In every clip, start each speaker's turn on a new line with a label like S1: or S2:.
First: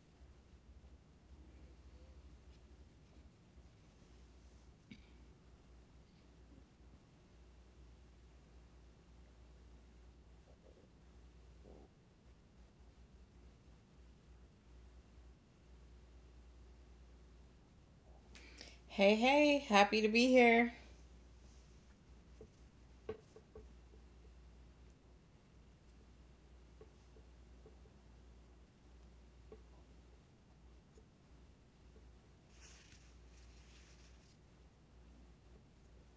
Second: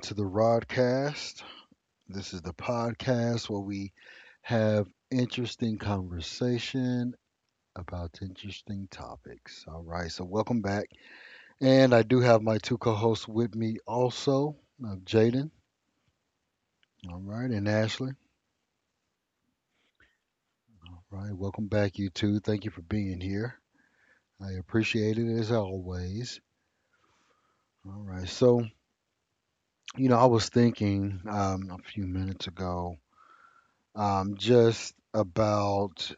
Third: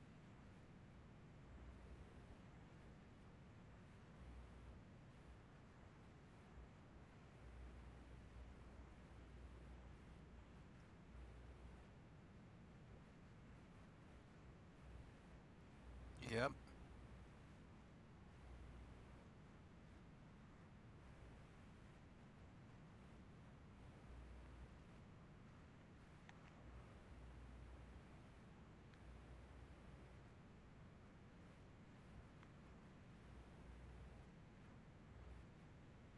S1: to the Rodcast. This is the podcast where we have interesting conversation about interesting topics. All right, so welcome back. And I do have my two co hosts with me also, Jaden,
S2: Yep.
S1: all right, and Ashley.
S3: Hey, hey, happy to be here.
S1: All right, welcome back, you two. Thank you for being here. I appreciate it as always. All right, so, I was thinking a few minutes ago just about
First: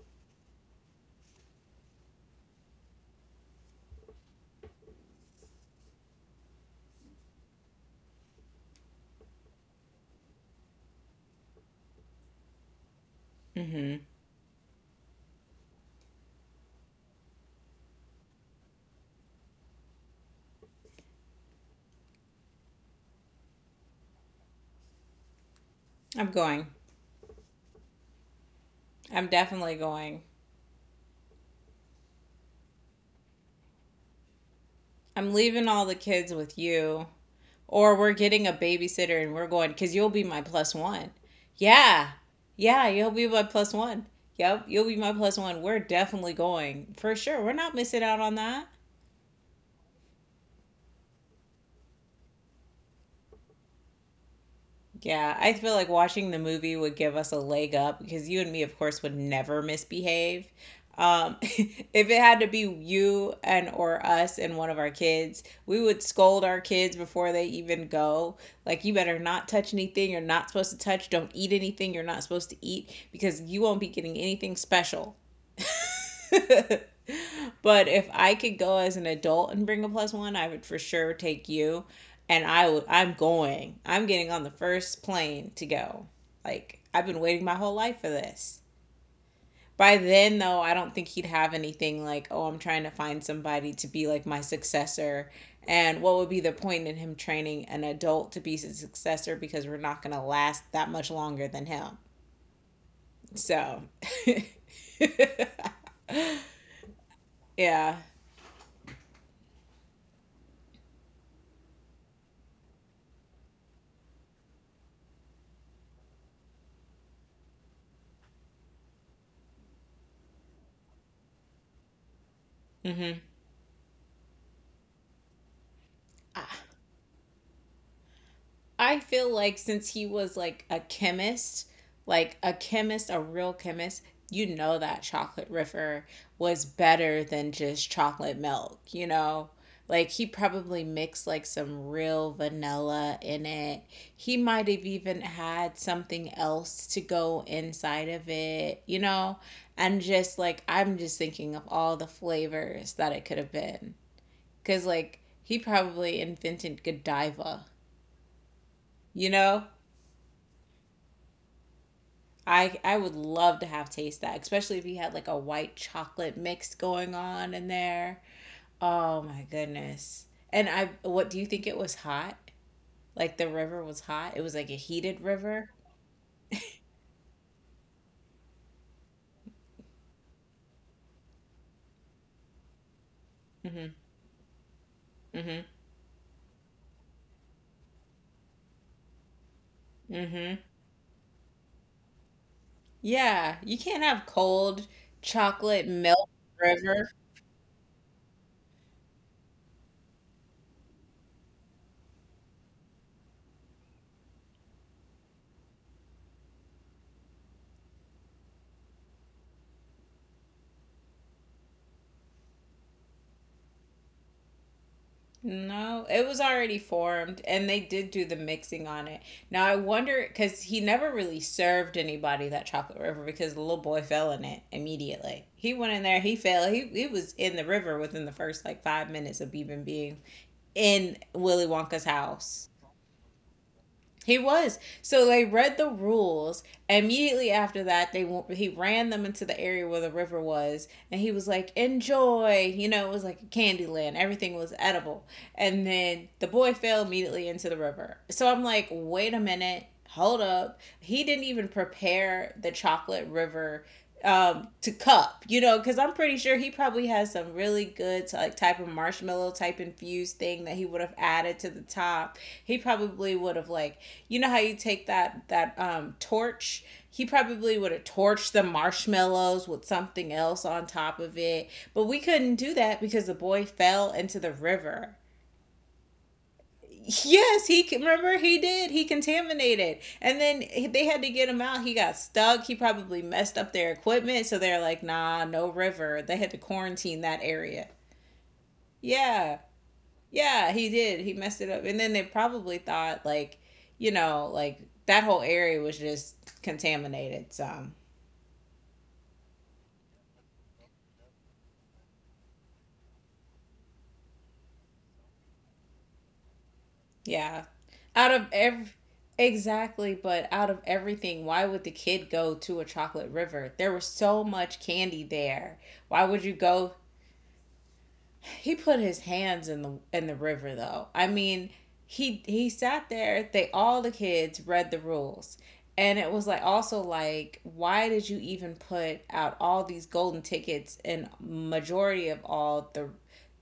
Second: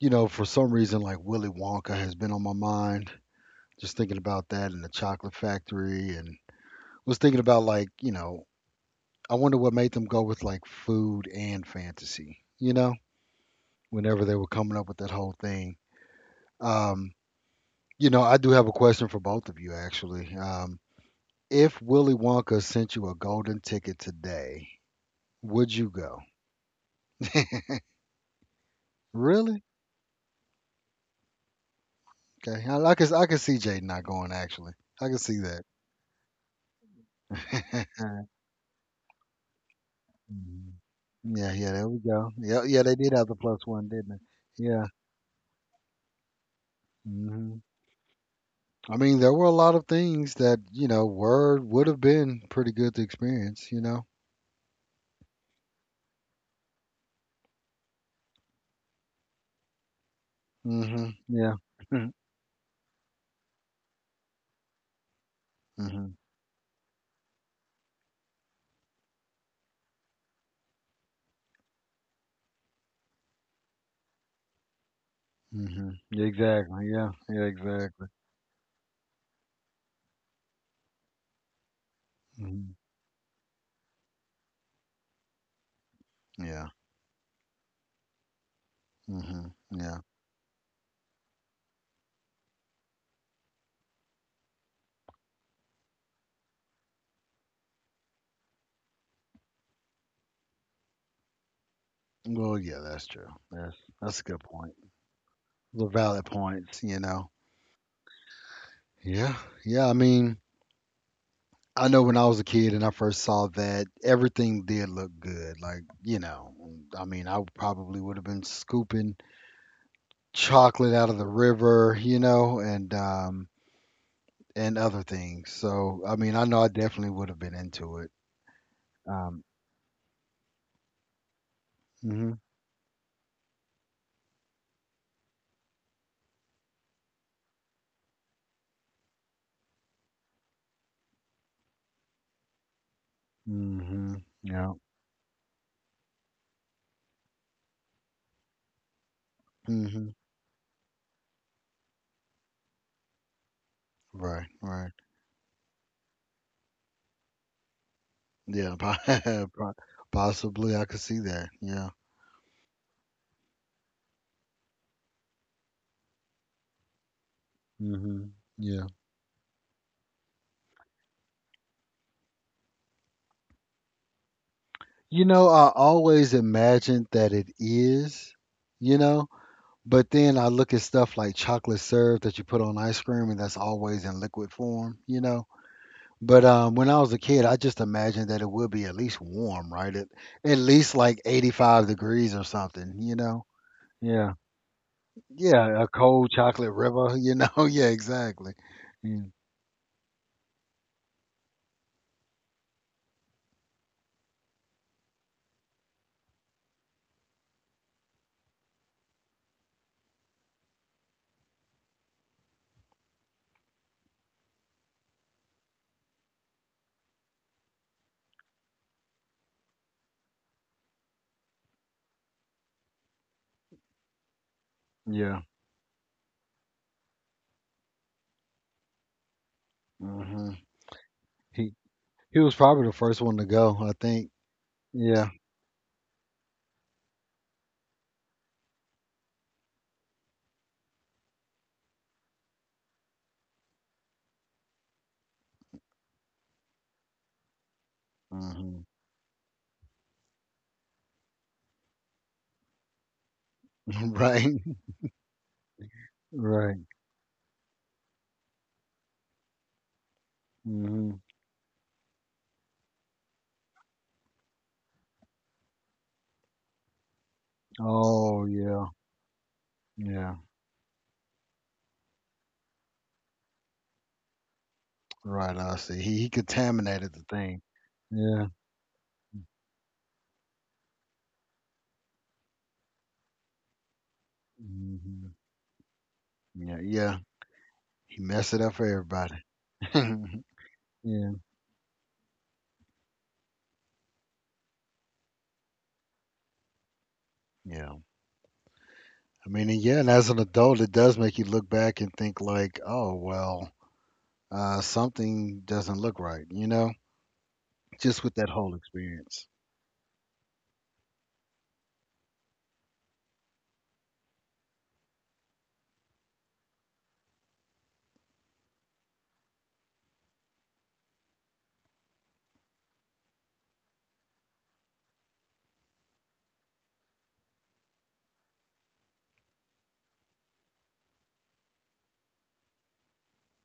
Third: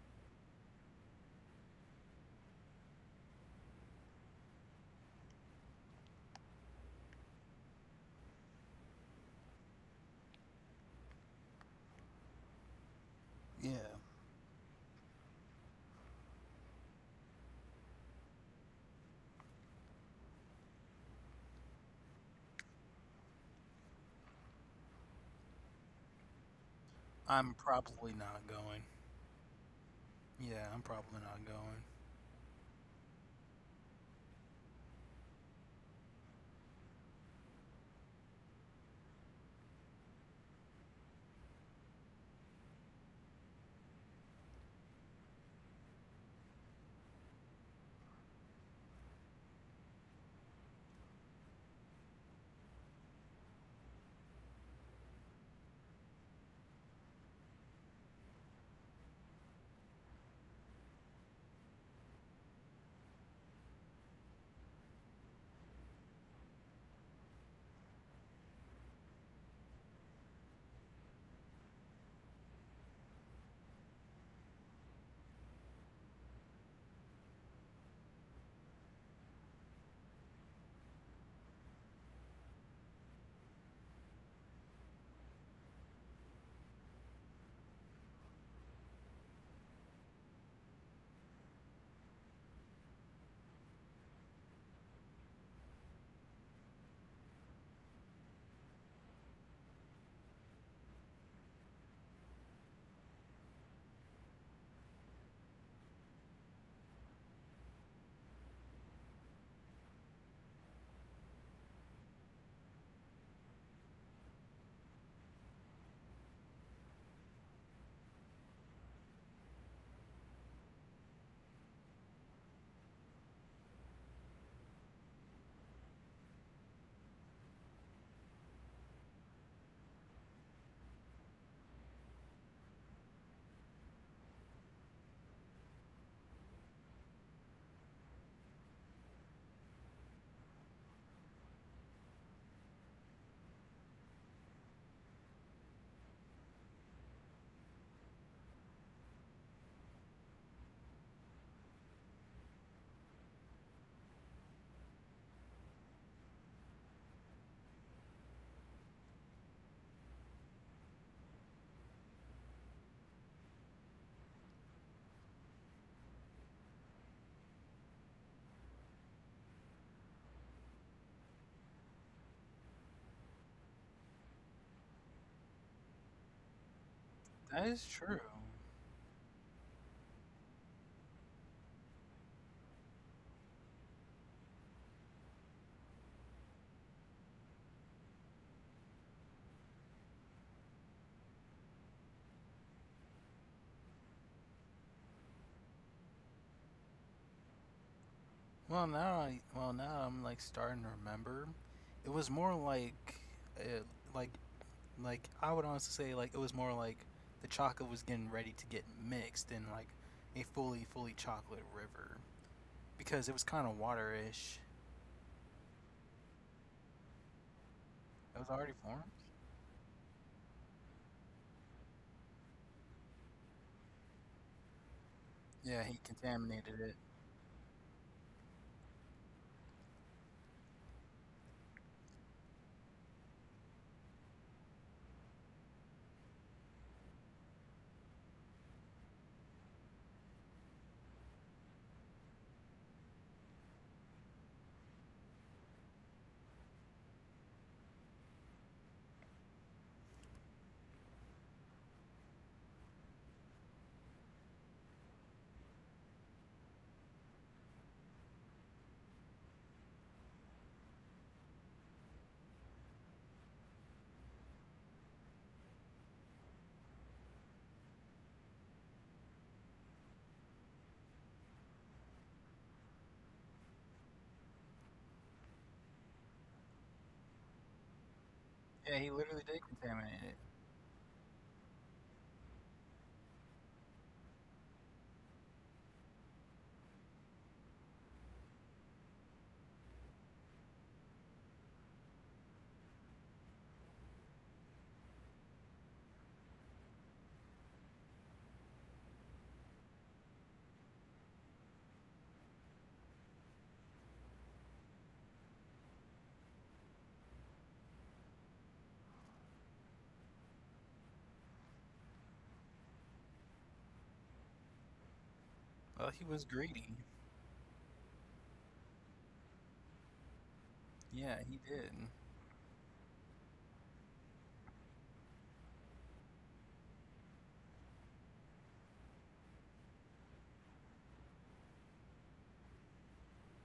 S1: for some reason, like Willy Wonka has been on my mind. Just thinking about that and the chocolate factory, and was thinking about like, I wonder what made them go with like food and fantasy,
S2: Yeah.
S3: Hmm.
S1: whenever they were coming up with that whole thing. Um, I do have a question for both of you actually. If Willy Wonka sent you a golden ticket today, would you go?
S3: I'm going.
S2: I'm probably not going.
S3: I'm
S1: Really?
S3: definitely going.
S2: Yeah, I'm probably not going.
S1: Okay, I can see Jaden not going actually. I can
S3: I'm
S1: see
S3: leaving all the kids with you, or we're
S1: that.
S3: getting a babysitter and we're going because you'll be my
S1: Mhm.
S3: plus one.
S1: Yeah, yeah, there we
S3: Yeah,
S1: go. Yeah, yeah,
S3: yeah,
S1: they
S3: you'll
S1: did have
S3: be
S1: the
S3: my
S1: plus
S3: plus
S1: one,
S3: one.
S1: didn't they?
S3: Yep,
S1: Yeah.
S3: you'll be my plus one. We're definitely going for sure. We're
S1: Hmm.
S3: not missing out on that.
S1: I mean, there were a lot of things that, you know, were would have been pretty good to experience.
S3: Yeah, I feel like watching the movie would give us a leg up because you and me, of course, would never misbehave.
S1: Hmm. Yeah.
S3: If it had to be you and or us and one of our kids, we would
S1: Hmm.
S3: scold our kids before they even go. Like, you better not touch anything you're not supposed to touch. Don't eat anything you're not supposed to eat because you won't be getting anything special.
S1: Hmm. Exactly. Yeah. Yeah,
S3: But if
S1: exactly.
S3: I could go as an adult and bring a plus one, I would for sure take you. And
S1: Hmm.
S3: I'm going. I'm getting on the first plane to go.
S1: Yeah.
S3: Like I've been waiting my whole life for this.
S1: Hmm.
S3: By
S1: Yeah.
S3: then though, I don't think he'd have anything like, "Oh, I'm trying to find somebody to be like my successor." And what would be the point in him training an adult to be his successor because we're not going to last that much longer than him.
S1: Well, yeah, that's true. That's
S3: So,
S1: that's a good point. The valid points.
S3: yeah.
S1: Yeah. Yeah, I mean, I know when I was a kid and I first saw that, everything did look good. Like, I mean, I probably would have been scooping chocolate out of the river, and
S3: Mhm.
S1: um and other things. So, I mean, I
S3: Ah.
S1: know I definitely would have been into it.
S3: I feel
S1: Um
S3: like since he was like a chemist,
S1: mhm.
S3: a real chemist, you know that chocolate riffer was better than just chocolate milk, you know? Like he probably mixed like some real vanilla in it.
S1: Mhm.
S3: He might
S1: Yeah.
S3: have even had something else to go inside of it, you know? And
S1: Mhm.
S3: just like I'm just thinking of all the flavors that it could have been.
S1: Right,
S3: Cause
S1: right.
S3: like he probably invented Godiva,
S1: Yeah,
S3: you know?
S1: possibly I could see that. Yeah.
S3: I would love to have taste that, especially if you had like a white chocolate mix going on in there.
S1: Mhm. Yeah.
S3: Oh my goodness. And I what do you think it was hot? Like the river was hot. It was like a heated
S1: You know, I
S3: river.
S1: always imagined that it
S2: That is true.
S1: is, you know, But then I look at stuff like chocolate syrup that you put on ice cream and that's
S3: Mhm.
S1: always in liquid form, you know.
S3: Mhm.
S1: But when I was a kid, I just imagined that it would be at least warm, right? At,
S3: Mhm.
S1: least like 85 degrees or something, you know.
S3: Yeah, you can't have
S1: Yeah.
S3: cold
S1: Yeah, a
S3: chocolate milk
S1: cold chocolate
S3: river.
S1: river. Yeah, exactly.
S2: Well, now
S1: Yeah.
S2: I well now I'm like starting to remember. It was more like uh, like I would honestly say like it was more like the chocolate was getting ready to get mixed in like a fully chocolate river because it was kind of waterish.
S3: No, it was already formed and they did do the
S2: It was already
S3: mixing
S2: formed.
S3: on it. Now I wonder cuz he never really served anybody that chocolate river because the little boy fell in it
S1: Yeah.
S3: immediately. He
S2: Yeah,
S3: went
S2: he
S3: in there, he fell.
S2: contaminated
S3: He
S2: it.
S3: he was in the river within the first like 5 minutes of even being
S1: Hmm.
S3: in Willy
S1: He
S3: Wonka's
S1: he was
S3: house.
S1: probably the first one to go, I think.
S3: He was. So
S1: Yeah.
S3: they read the rules. Immediately after that, they he ran them into the area where the river was, and he was like, "Enjoy." You know, it was like a candy land. Everything was edible. And then the boy fell immediately into the river. So I'm
S1: Hmm.
S3: like, "Wait a minute." Hold up. He didn't even prepare the chocolate river
S1: Right.
S3: to cup, you know, because I'm pretty sure he
S1: Right.
S3: probably has some really good like type of marshmallow type infused thing that he would have
S1: Hmm.
S3: added to the top. He probably would have like, you know how you take that torch, he probably would have
S1: Oh,
S3: torched the
S1: yeah.
S3: marshmallows with something
S1: Yeah.
S3: else on top of it, but we couldn't do that because the boy fell into the river.
S1: Right, I see. He contaminated the thing.
S3: Yes, he remember
S1: Yeah.
S3: he did.
S2: Yeah,
S3: He
S2: he literally did
S3: contaminated,
S2: contaminate it.
S3: and then they had to get him out. He got stuck. He probably messed up their equipment, so they're like,
S1: Mhm.
S3: "Nah, no river." They had to
S1: Yeah, yeah.
S3: quarantine that area.
S1: He messed it up for everybody.
S3: Yeah, yeah, he did.
S1: Yeah.
S3: He messed it up, and then they probably thought like, you know, like that whole area was just contaminated. So
S1: Yeah. I mean, and yeah, and as an adult, it does make you look back and think like, oh, well, something doesn't look right,
S3: yeah,
S1: just
S3: out
S1: with that
S3: of
S1: whole
S3: every
S1: experience.
S3: exactly, but out of everything, why would the kid go to a chocolate river? There was so much candy there.
S2: Well, he
S3: Why
S2: was
S3: would you go
S2: greedy.
S3: He put his hands in the river though. I
S2: Yeah, he
S3: mean,
S2: did.
S3: he sat there. They all the kids read the rules. And it was like also, like, why did you even put out all these golden tickets in majority of all the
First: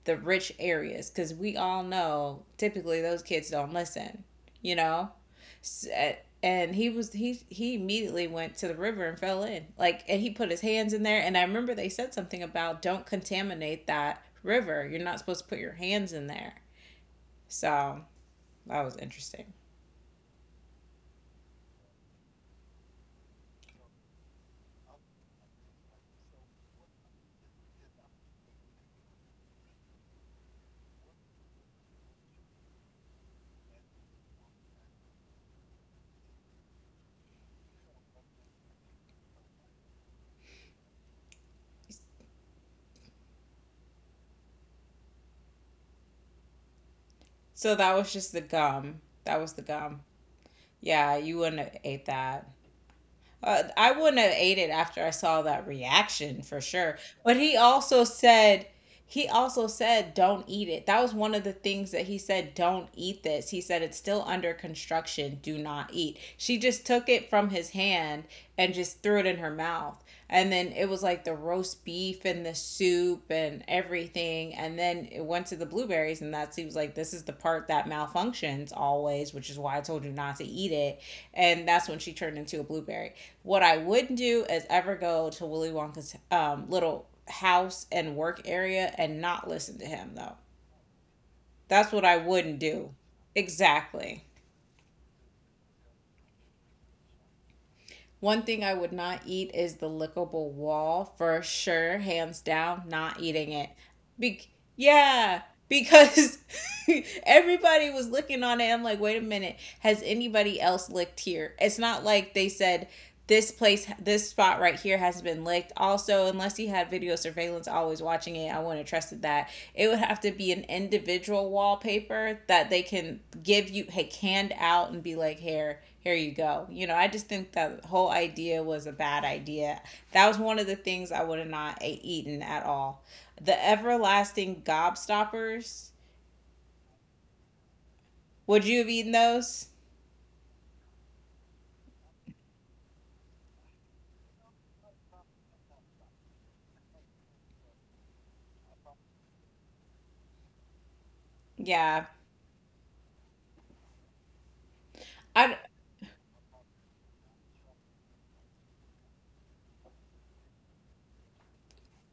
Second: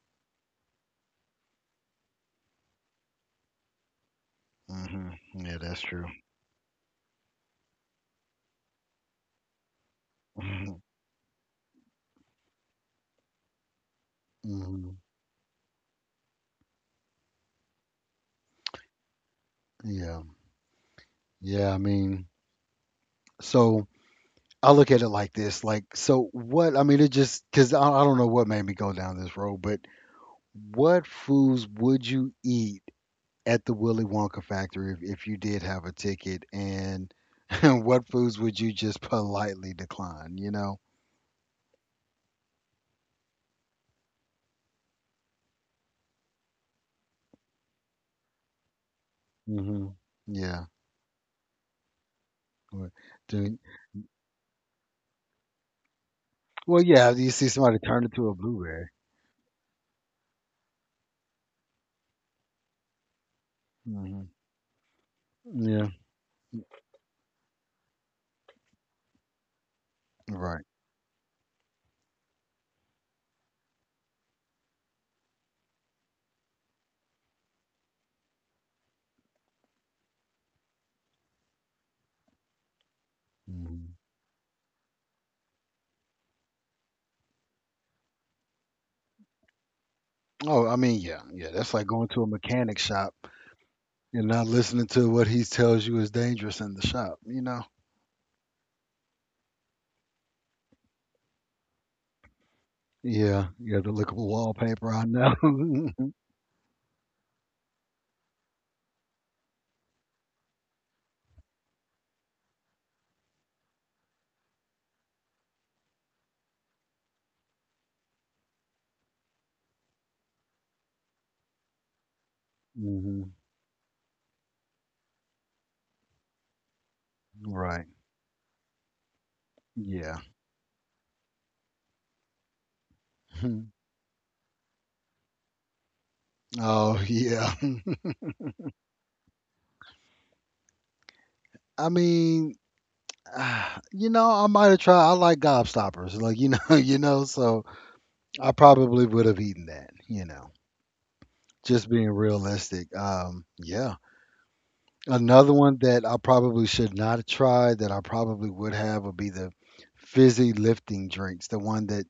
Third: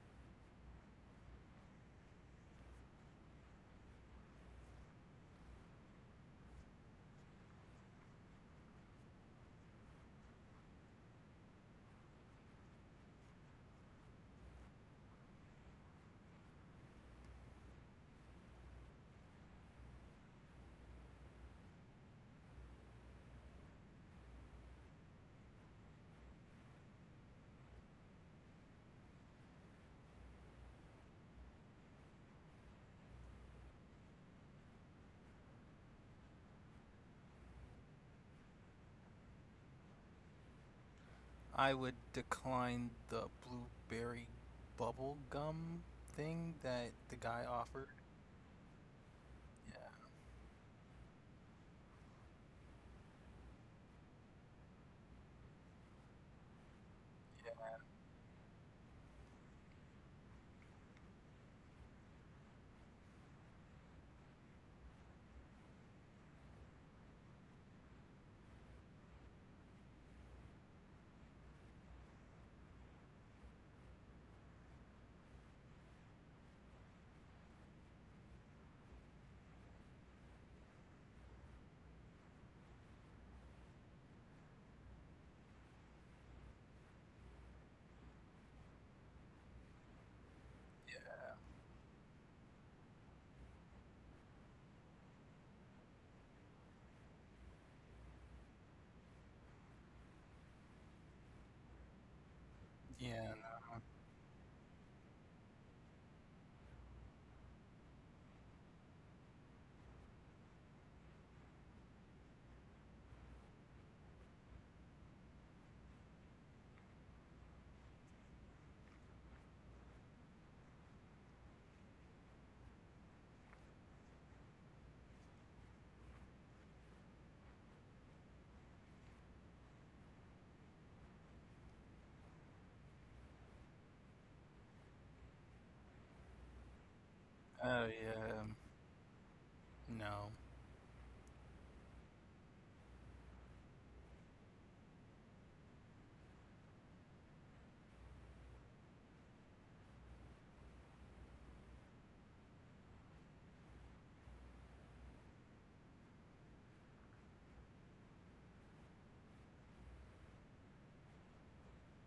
S3: the rich areas, cuz we all know typically those kids don't listen, you know?
S1: Hmm. Yeah, that's true.
S3: And he was he immediately went to the river and fell in, like, and he put his
S1: Hmm.
S3: hands in there and I remember they said something about don't contaminate that river,
S1: Hmm.
S3: you're not supposed to put your hands in there. So that was interesting.
S1: Yeah. Yeah. I mean, so I look at it like this, like, so what, I mean, it just, cause I don't know what made me go down this road, but what foods would you eat at the Willy Wonka factory if you did have a ticket, and what foods would you just politely decline? You know?
S2: I would decline the blueberry bubble gum thing that the guy
S3: So
S2: offered.
S3: that was the
S1: Hmm.
S3: gum.
S2: Yeah,
S1: Yeah.
S3: Yeah, you wouldn't have ate that.
S1: Well, do-
S3: I wouldn't have ate it after I saw that reaction for
S1: well,
S3: sure.
S1: yeah. You
S3: But
S1: see somebody turn into a blueberry.
S3: he also said, don't eat it. That was one of the things that he said, don't eat this. He said, it's still
S1: Hmm.
S3: under construction. Do not
S1: Yeah.
S3: eat. She just took it from his hand and just threw it in her mouth. And
S1: Right.
S3: then it was like the roast beef and the soup and everything. And then it went to the blueberries. And that seems like this is the part that malfunctions always, which is why I told you not to eat it. And that's when she turned into a blueberry. What I
S1: Hmm.
S3: wouldn't do is ever go to Willy Wonka's little house and work area and not listen to him, though.
S1: Oh, I mean, yeah, yeah. That's like
S3: That's what
S1: going
S3: I
S1: to a
S3: wouldn't
S1: mechanic
S3: do.
S1: shop
S3: Exactly.
S1: and not listening to what he tells you is dangerous in the shop. You know?
S3: One thing I would not eat is the lickable wall for sure, hands down,
S2: yeah, yeah.
S3: not
S1: Yeah.
S3: eating
S2: Yeah.
S3: it.
S1: Yeah. The lickable
S3: Be-
S1: wallpaper. I know.
S3: yeah, because everybody was looking on it. I'm like, wait a minute, has anybody else licked here? It's not like they said this place, this spot right here has been licked. Also, unless he had video surveillance always watching it, I wouldn't have trusted that. It would have to be an individual wallpaper that they can
S1: Hmm.
S3: give you. Hey, hand out and be like, here, here you go, you know. I just think that
S1: Right.
S3: whole idea was a bad idea.
S1: Yeah.
S3: That was one of the things I would have not eaten at all. The everlasting gobstoppers,
S1: Oh yeah.
S2: Oh yeah.
S3: would you have eaten those?
S2: No.
S1: I mean, I might have tried. I like gobstoppers, like you know. So I probably would have eaten that. You know, just
S3: Yeah,
S1: being realistic. Yeah. Another
S3: I
S1: one that I probably should not have tried that I probably would have would be the fizzy lifting drinks. The one that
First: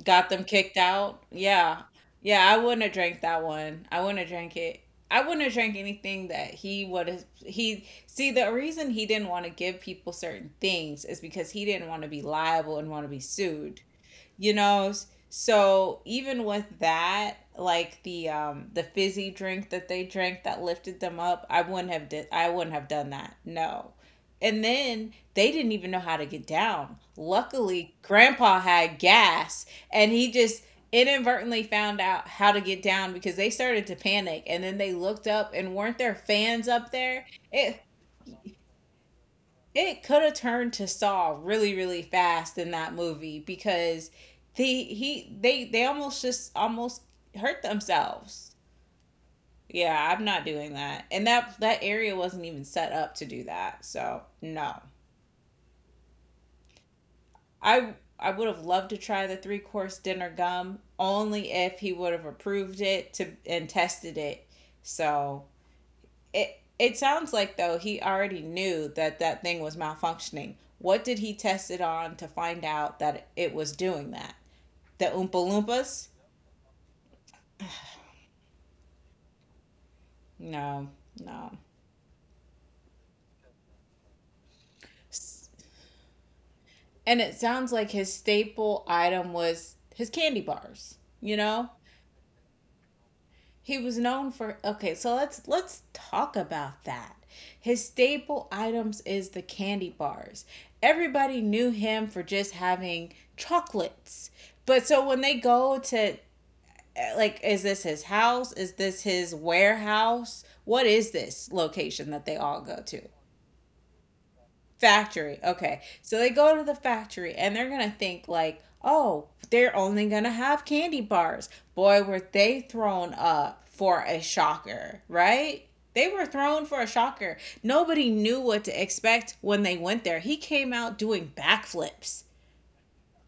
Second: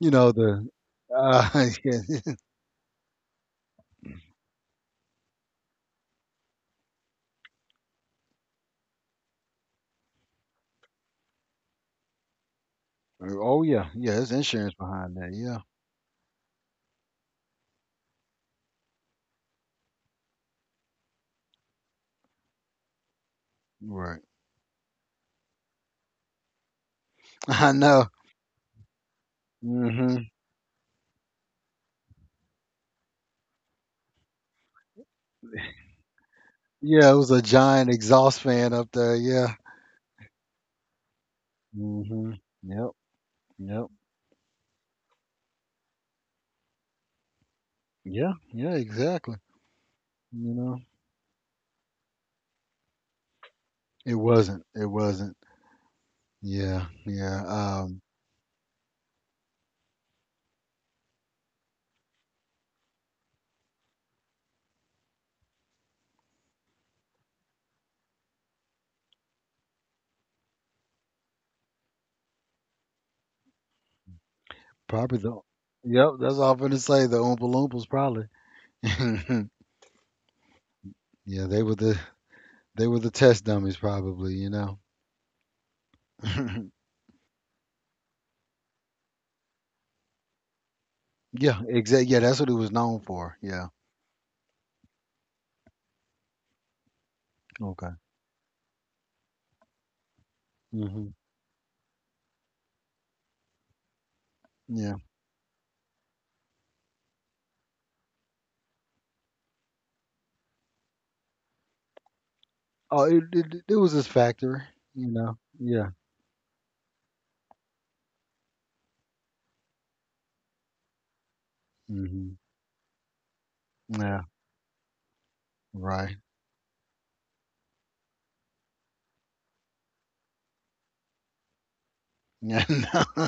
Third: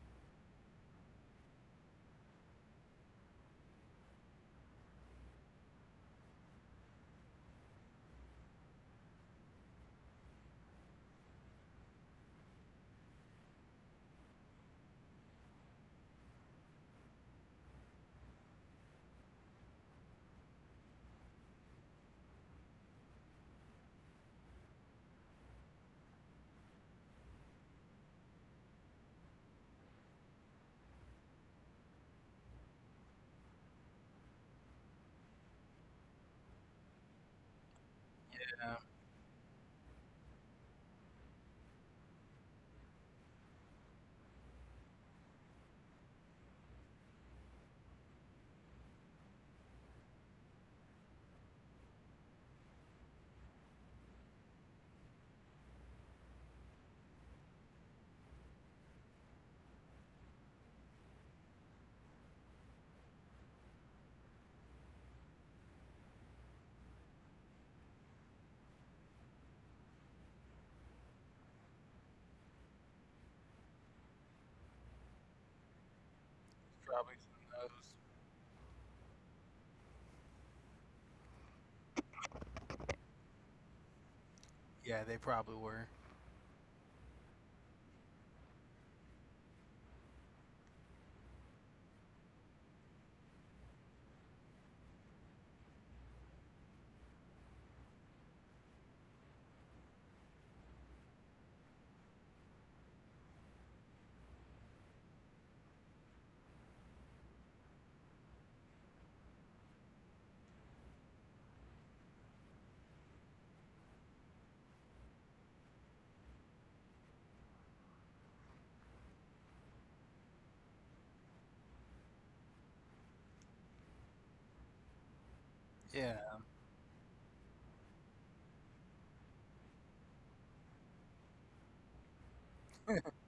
S1: you
S3: got
S1: know
S3: them
S1: the.
S3: kicked out. Yeah.
S1: Yeah.
S3: Yeah, I wouldn't have drank that one. I wouldn't have drank it. I wouldn't have drank anything that he would have. He, see, the reason he didn't want to give people certain things is because he didn't want to be liable and want to be
S1: Oh
S3: sued,
S1: yeah, yeah. There's
S3: you
S1: insurance
S3: know.
S1: behind that. Yeah.
S3: So even with that, like the fizzy drink that they drank that lifted them up, I wouldn't have done that, no.
S1: Right.
S3: And then they didn't even know how to get down,
S1: I
S3: luckily
S1: know.
S3: grandpa had gas, and
S1: Mm-hmm.
S3: he just inadvertently found out how to get down because they started to panic and then they looked up and weren't there fans up
S1: Yeah, it
S3: there.
S1: was a
S3: it
S1: giant exhaust fan
S2: Yeah.
S1: up there. Yeah.
S3: it could have turned to Saw really, really
S1: Hmm.
S3: fast in
S1: Yep.
S3: that movie
S1: Yep.
S3: because the he they almost just almost hurt
S1: Yeah.
S3: themselves.
S1: Yeah. Exactly.
S3: Yeah, I'm not
S1: You
S3: doing
S1: know,
S3: that. And that area wasn't even set up to do that.
S1: it
S3: So
S1: wasn't.
S3: no.
S1: It wasn't. Yeah. Yeah.
S3: I would have loved to try the three course dinner gum only if he would have approved it to and tested it. So It sounds like though he already knew that that thing was malfunctioning. What did he test it on to find out that it was doing that? The
S1: Probably
S3: Oompa
S1: the.
S3: Loompas?
S1: Yep. That's all I'm gonna say.
S2: Probably
S1: The
S2: some
S1: Oompa
S2: of
S1: Loompas
S2: those.
S1: probably. Yeah.
S3: No, no.
S1: They were the. They were the test dummies probably. You know.
S2: Yeah, they probably were.
S3: And it sounds like his staple item was his candy bars. You
S1: Yeah.
S3: know,
S1: Exactly. Yeah. That's what it was known for. Yeah.
S3: he was known for. Okay, so let's talk about that. His
S1: Okay.
S3: staple items is the candy bars.
S1: Hmm.
S3: Everybody knew him for just having chocolates. But
S1: Yeah.
S3: so when they go to, like, is this his house, is this his warehouse, what is this location that they all go to?
S1: Oh, it was his factory. You know.
S3: Factory, okay,
S1: Yeah.
S3: so they go to the factory and they're gonna think like, oh, they're only gonna have candy bars. Boy were
S1: Hmm.
S3: they thrown up for a
S1: Yeah.
S3: shocker, right? they
S2: Yeah.
S1: Right.
S3: were thrown for a shocker Nobody knew what to expect when they went there. He came out doing backflips.
S1: Yeah, no.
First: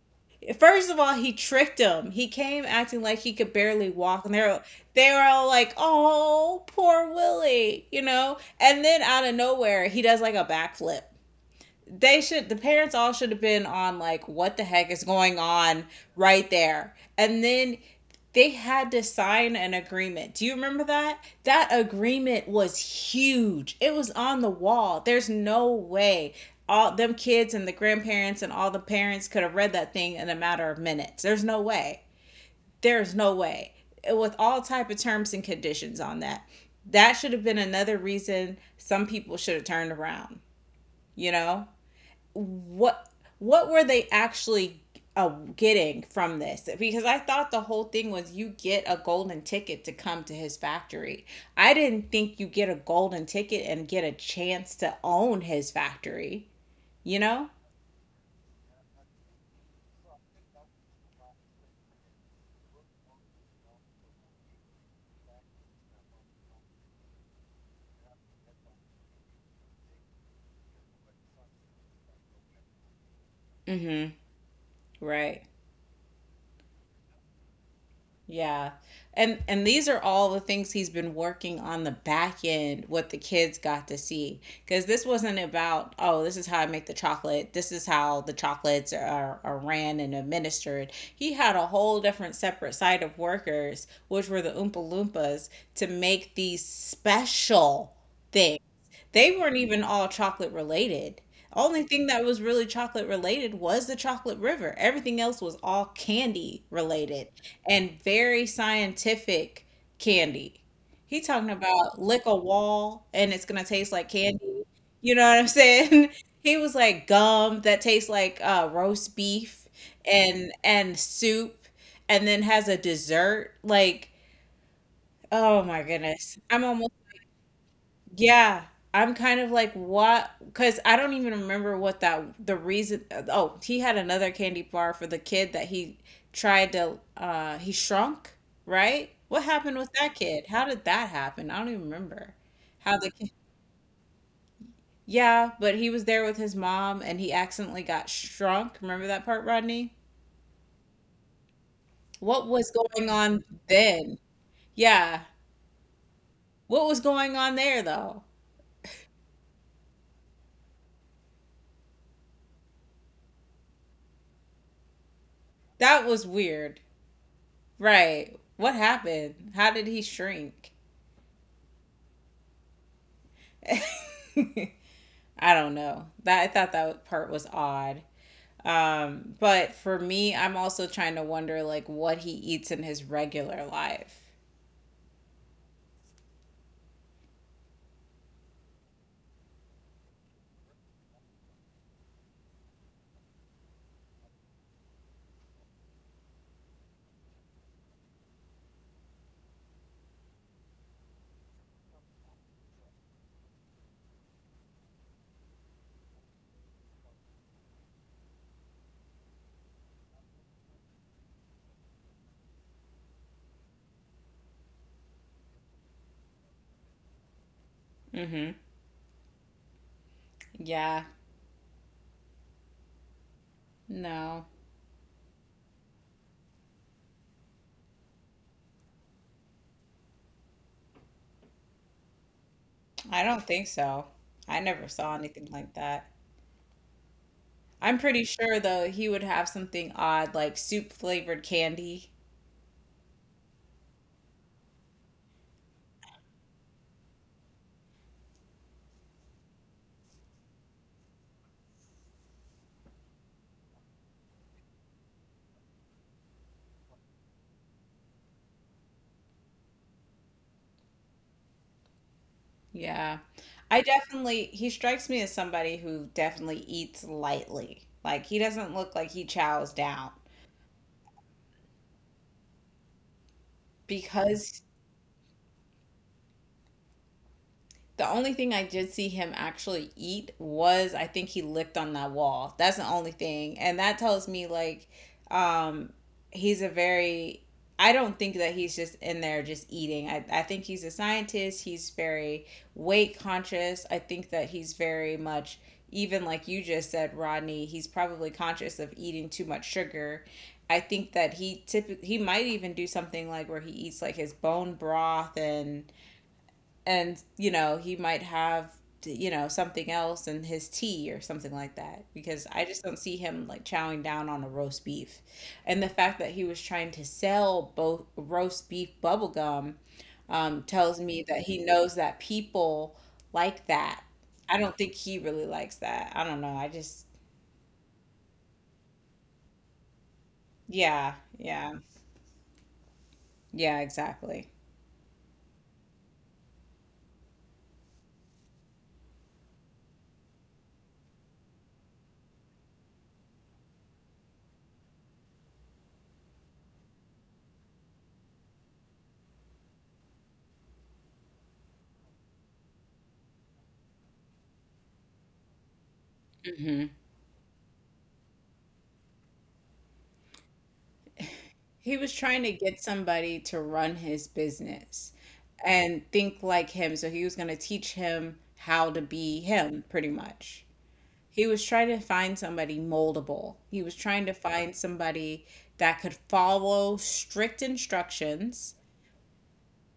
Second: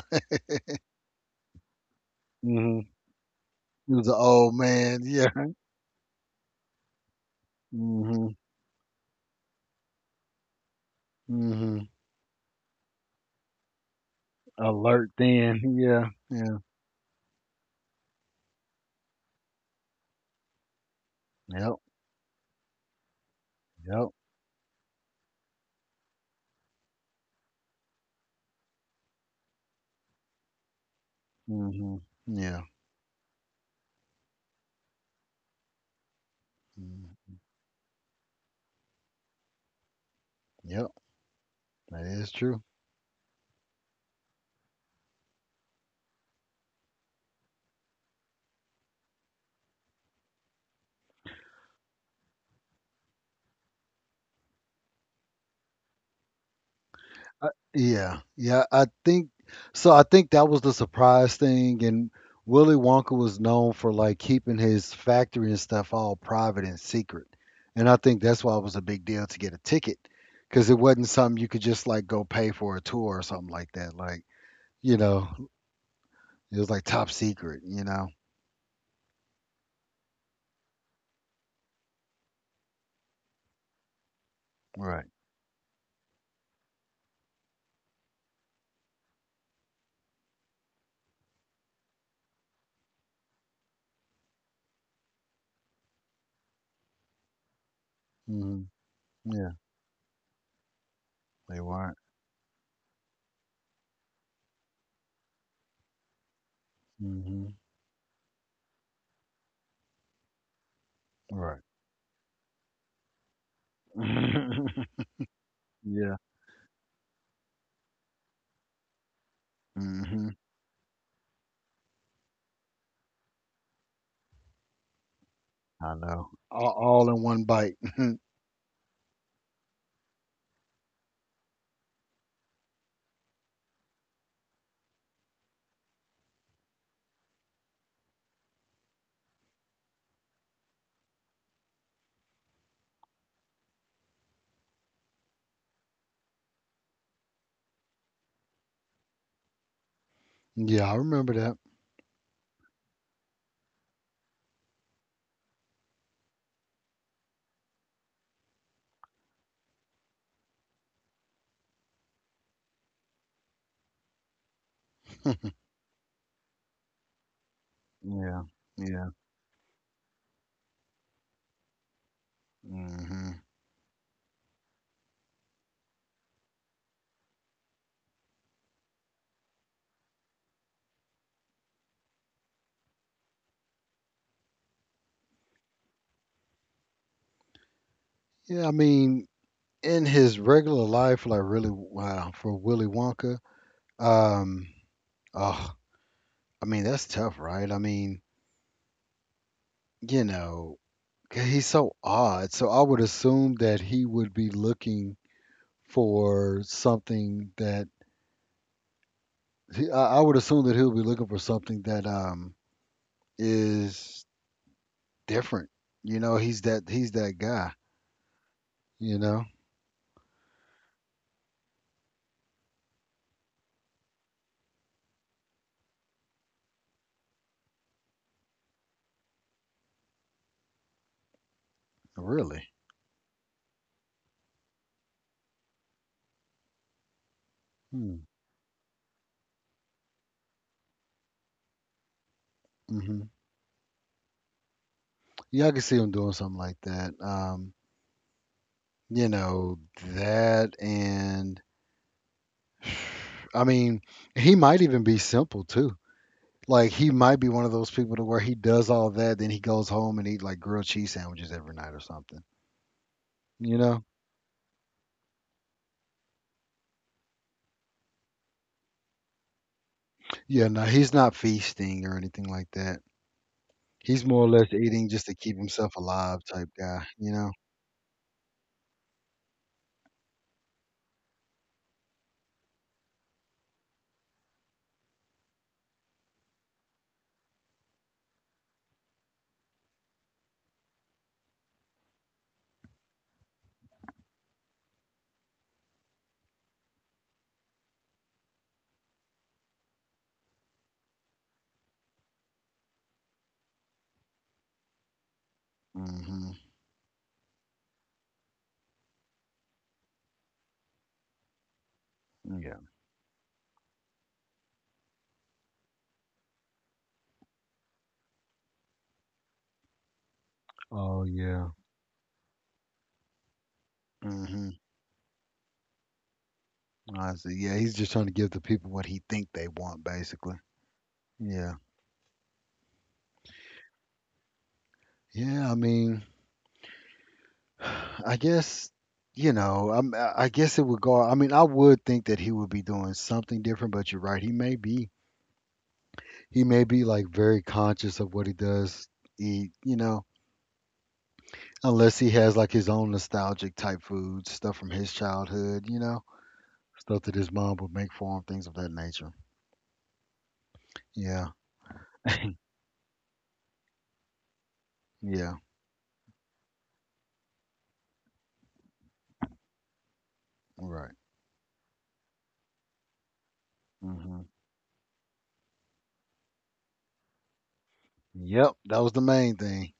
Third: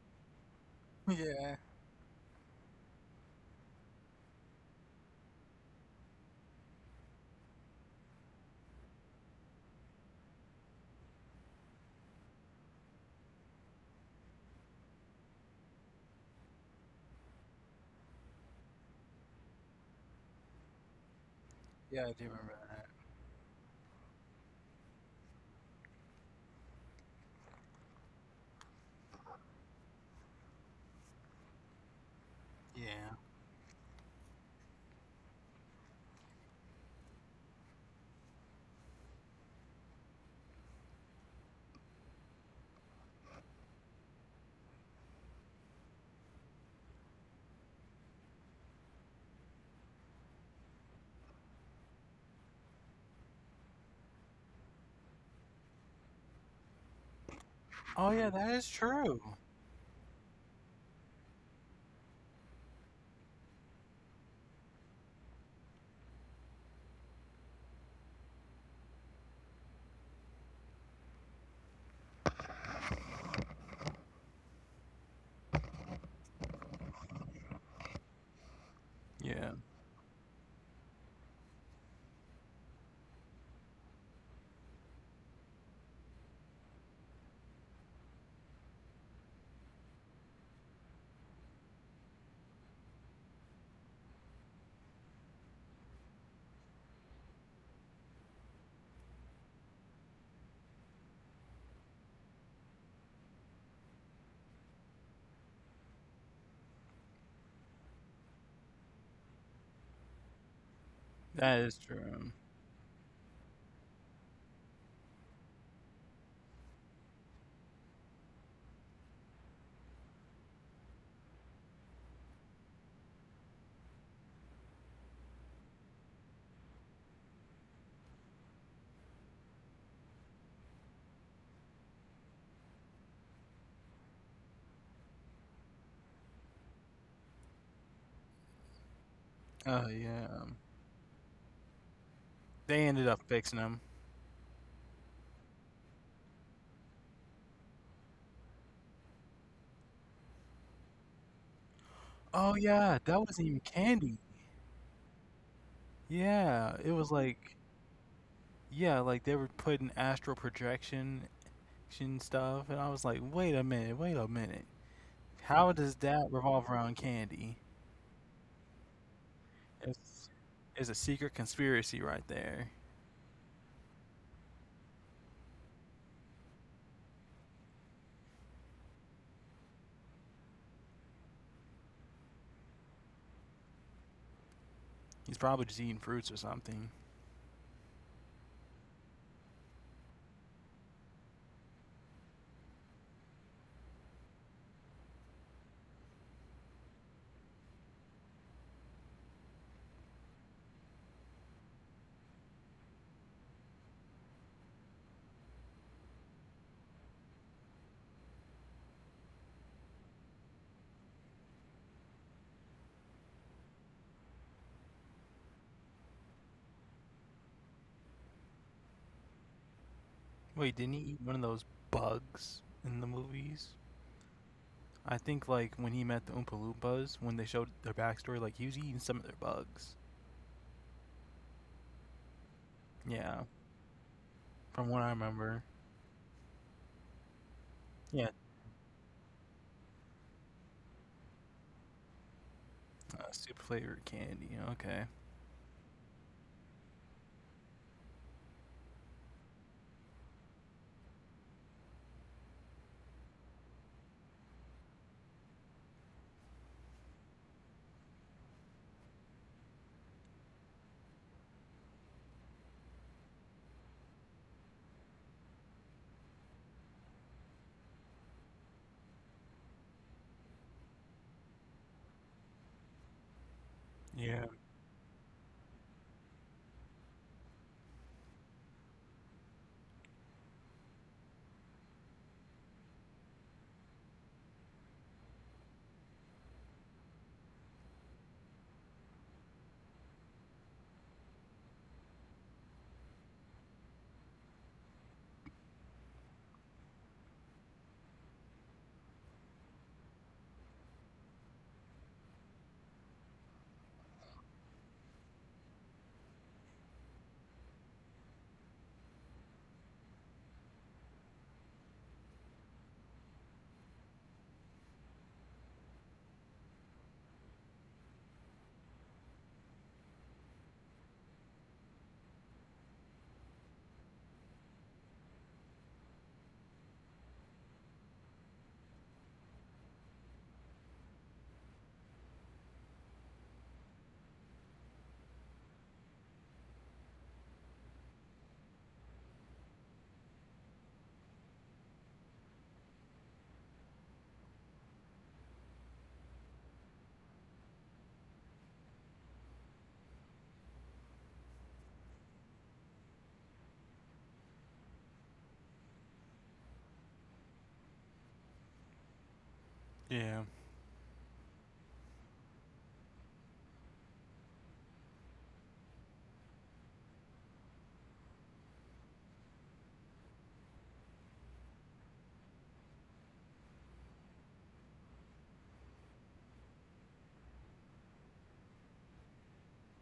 S3: First of all, he
S2: Yeah.
S3: tricked him. He came
S1: Mhm.
S3: acting like he could barely
S1: He was an
S3: walk, and
S1: old
S3: they're
S1: man,
S3: they were
S1: yeah.
S3: all like, "Oh, poor Willie," you
S1: Mhm,
S3: know. And then out of nowhere, he does like a backflip.
S1: mhm.
S3: They, should the parents, all should have been on like, what the heck is
S1: Alert
S3: going
S1: then,
S3: on,
S1: yeah,
S3: right
S1: yeah.
S3: there and then. They had to sign an agreement. Do you remember that? That
S1: Yep,
S2: Yeah, I do
S3: agreement
S2: remember
S3: was
S2: that.
S3: huge. It
S1: yep.
S3: was on the wall. There's no way all them kids and the grandparents and all the parents could have read that thing in a matter of minutes. There's no
S1: Mhm.
S3: way.
S1: Yeah.
S2: Yeah.
S3: There's no way, with all type of terms and conditions on that. That
S1: Mm.
S3: should have been another reason some people should have turned around,
S1: Yep,
S3: you know.
S1: that is true.
S3: what what were they actually, uh, getting from this? Because I thought the whole thing was you get a golden ticket to come to his factory. I didn't think you get a golden ticket and get a chance to own his factory, you
S1: I
S3: know?
S2: Oh
S1: Yeah,
S2: yeah, that
S1: yeah,
S2: is
S1: I
S2: true.
S1: think so I think that was the surprise thing, and Willy Wonka was known for, like, keeping his factory and stuff all private and secret, and I think that's why it was a big deal to get a ticket, because it wasn't something you could just, like, go pay for a tour or something like that,
S3: Mhm.
S1: like You know,
S3: Right.
S1: it was like top secret, you know?
S3: Yeah. And
S2: Yeah,
S3: and these are all the things he's been working on the back end, what the kids got to see, cuz
S1: Right.
S3: this wasn't about, oh, this is how I make the chocolate. This is how the chocolates are ran and administered. He had a whole different separate side of workers, which were the Oompa Loompas, to make these special things.
S1: Hmm.
S3: They
S1: Yeah,
S3: weren't even all chocolate related.
S1: they
S3: Only
S1: weren't.
S3: thing that was really chocolate related was the chocolate river. Everything else was all candy related
S1: Hmm.
S3: and very scientific candy. He talking
S2: that
S1: Right.
S2: is
S3: about lick
S2: true.
S3: a wall and it's gonna taste like candy. You know what I'm saying?
S1: Yeah.
S3: He was like, gum that tastes like roast beef
S1: Hmm.
S3: and soup, and then has a dessert like, oh my
S1: I know.
S3: goodness. I'm
S1: All,
S3: almost,
S1: all in one bite.
S3: yeah, I'm kind of like, what? Because I don't even remember what that the reason. Oh, he had another candy bar for the kid that he tried to he shrunk, right? What happened
S2: Oh
S3: with that
S2: yeah.
S3: kid? How did that happen? I don't even remember.
S2: They
S3: How
S2: ended
S3: the
S2: up
S3: kid.
S2: fixing them.
S3: Yeah, but he was there with his mom and he accidentally got shrunk. Remember that part, Rodney?
S1: Yeah, I remember that.
S3: What
S2: Oh
S3: was
S2: yeah,
S3: going
S2: that wasn't
S3: on
S2: even candy.
S3: then? Yeah.
S2: Yeah,
S3: What
S2: it
S3: was
S2: was
S3: going
S2: like
S3: on there though?
S2: they were putting astral projection action stuff, and I was like, wait a minute. How does
S3: That
S2: that
S3: was
S2: revolve
S3: weird.
S2: around candy?
S3: Right.
S1: Yeah.
S3: What
S1: Yeah.
S3: happened? How did he
S2: It's,
S3: shrink?
S2: it's a secret conspiracy right there.
S1: Hmm.
S3: I don't know. That, I thought that part was odd. But for me, I'm also trying to wonder like what he eats in his regular life.
S2: He's probably just eating fruits or something.
S1: Yeah, I mean, in his regular life, like really, wow, for Willy Wonka, um, oh, I mean, that's tough, right? I mean, you know, 'cause he's so odd. So I would assume that he would be looking for something that I would assume that he'll be looking for something that is different. You know, he's that guy.
S3: Mm-hmm.
S1: You know,
S2: Wait, didn't he
S3: Yeah.
S2: eat one of those bugs in the movies?
S3: No,
S2: I think like when he met the Oompa Loompas, when they showed their backstory, like he was eating some of their bugs.
S1: really.
S3: I
S2: Yeah,
S3: don't think so. I
S2: from
S3: never
S2: what I
S3: saw anything
S2: remember.
S3: like that. I'm
S1: Hmm.
S3: pretty
S2: Yeah,
S3: sure though, he would have something odd like soup flavored candy.
S1: Hmm.
S2: super flavored candy. Okay.
S1: Yeah, I can see him doing something like that. You know that, and I mean, he might even be simple too. Like he might be one of those people to where he does all that, then he goes home and eat like grilled cheese sandwiches every night or something.
S3: Yeah.
S1: You
S3: I
S1: know,
S3: definitely, he strikes me as somebody who definitely eats lightly. Like he doesn't look like he chows down
S1: Yeah, no, he's not feasting or anything like that. He's more
S2: Yeah.
S1: or
S3: because
S1: less eating just to keep himself alive type guy, you know?
S3: the only thing I did see him actually eat was, I think he licked on that wall. That's the only thing. And that tells me like, um he's a very, I don't think that he's just in there just eating. I think he's a scientist. He's very weight conscious. I think that he's very much, even like you just said, Rodney, he's probably conscious of eating too much sugar. I think that he typically, he might even do something like where he eats like his bone broth, and
S1: Hmm.
S3: you know, he might have something else in his tea or something like that, because I
S1: Yeah.
S3: just don't see him like chowing down on a roast beef, and the fact that he was trying to sell both roast beef bubblegum, tells
S1: Oh
S3: me that he
S1: yeah.
S3: knows that people like that. I
S1: Hmm.
S3: don't think he really likes that. I don't know. I just,
S1: Honestly, yeah, he's just trying to give the people what he think they want, basically.
S3: yeah,
S1: Yeah.
S3: yeah, yeah, exactly.
S1: Yeah, I mean, I guess, I guess it would go. I mean, I would think that he would be doing something different, but you're right. He may be like very conscious of what he does eat, you know? Unless he has like his own nostalgic type foods, stuff from his childhood, stuff that his mom would make for him, things of that nature.
S2: Yeah.
S1: Yeah,
S3: He was trying to get somebody to run his business
S1: yeah,
S3: and think like him. So he was going to teach him how to be him, pretty much.
S1: right.
S3: He was trying to find somebody moldable. He was trying to
S1: Hmm.
S3: find somebody that could follow strict
S1: Yep,
S3: instructions,
S1: that was the main thing.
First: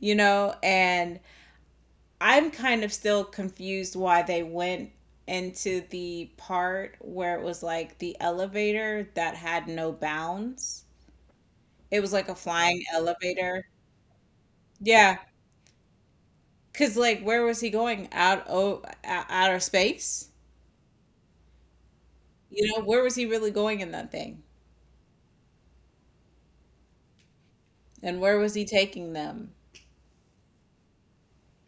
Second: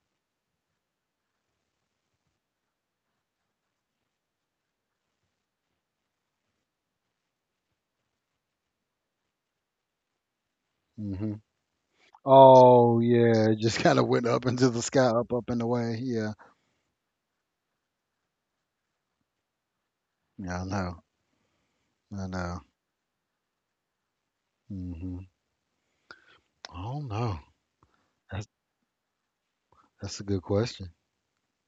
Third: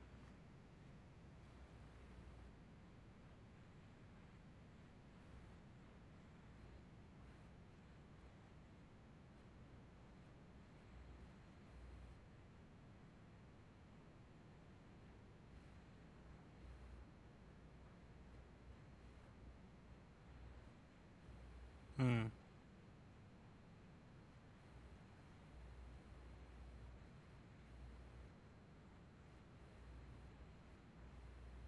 S3: you know, and I'm kind of still confused why they went into the part where it was like the elevator that had no bounds.
S1: Hmm.
S3: It was like a flying
S1: Oh yeah, it
S3: elevator.
S1: just kind of went up into the sky,
S3: Yeah.
S1: up, up and away. Yeah,
S3: Cause like, where was he going out? Oh, outer space.
S1: yeah, I know,
S2: Hmm.
S1: I know.
S3: You know, where was he really going in that thing?
S1: Hmm. I don't know.
S3: And where
S1: That's
S3: was he taking them?
S1: that's a good question.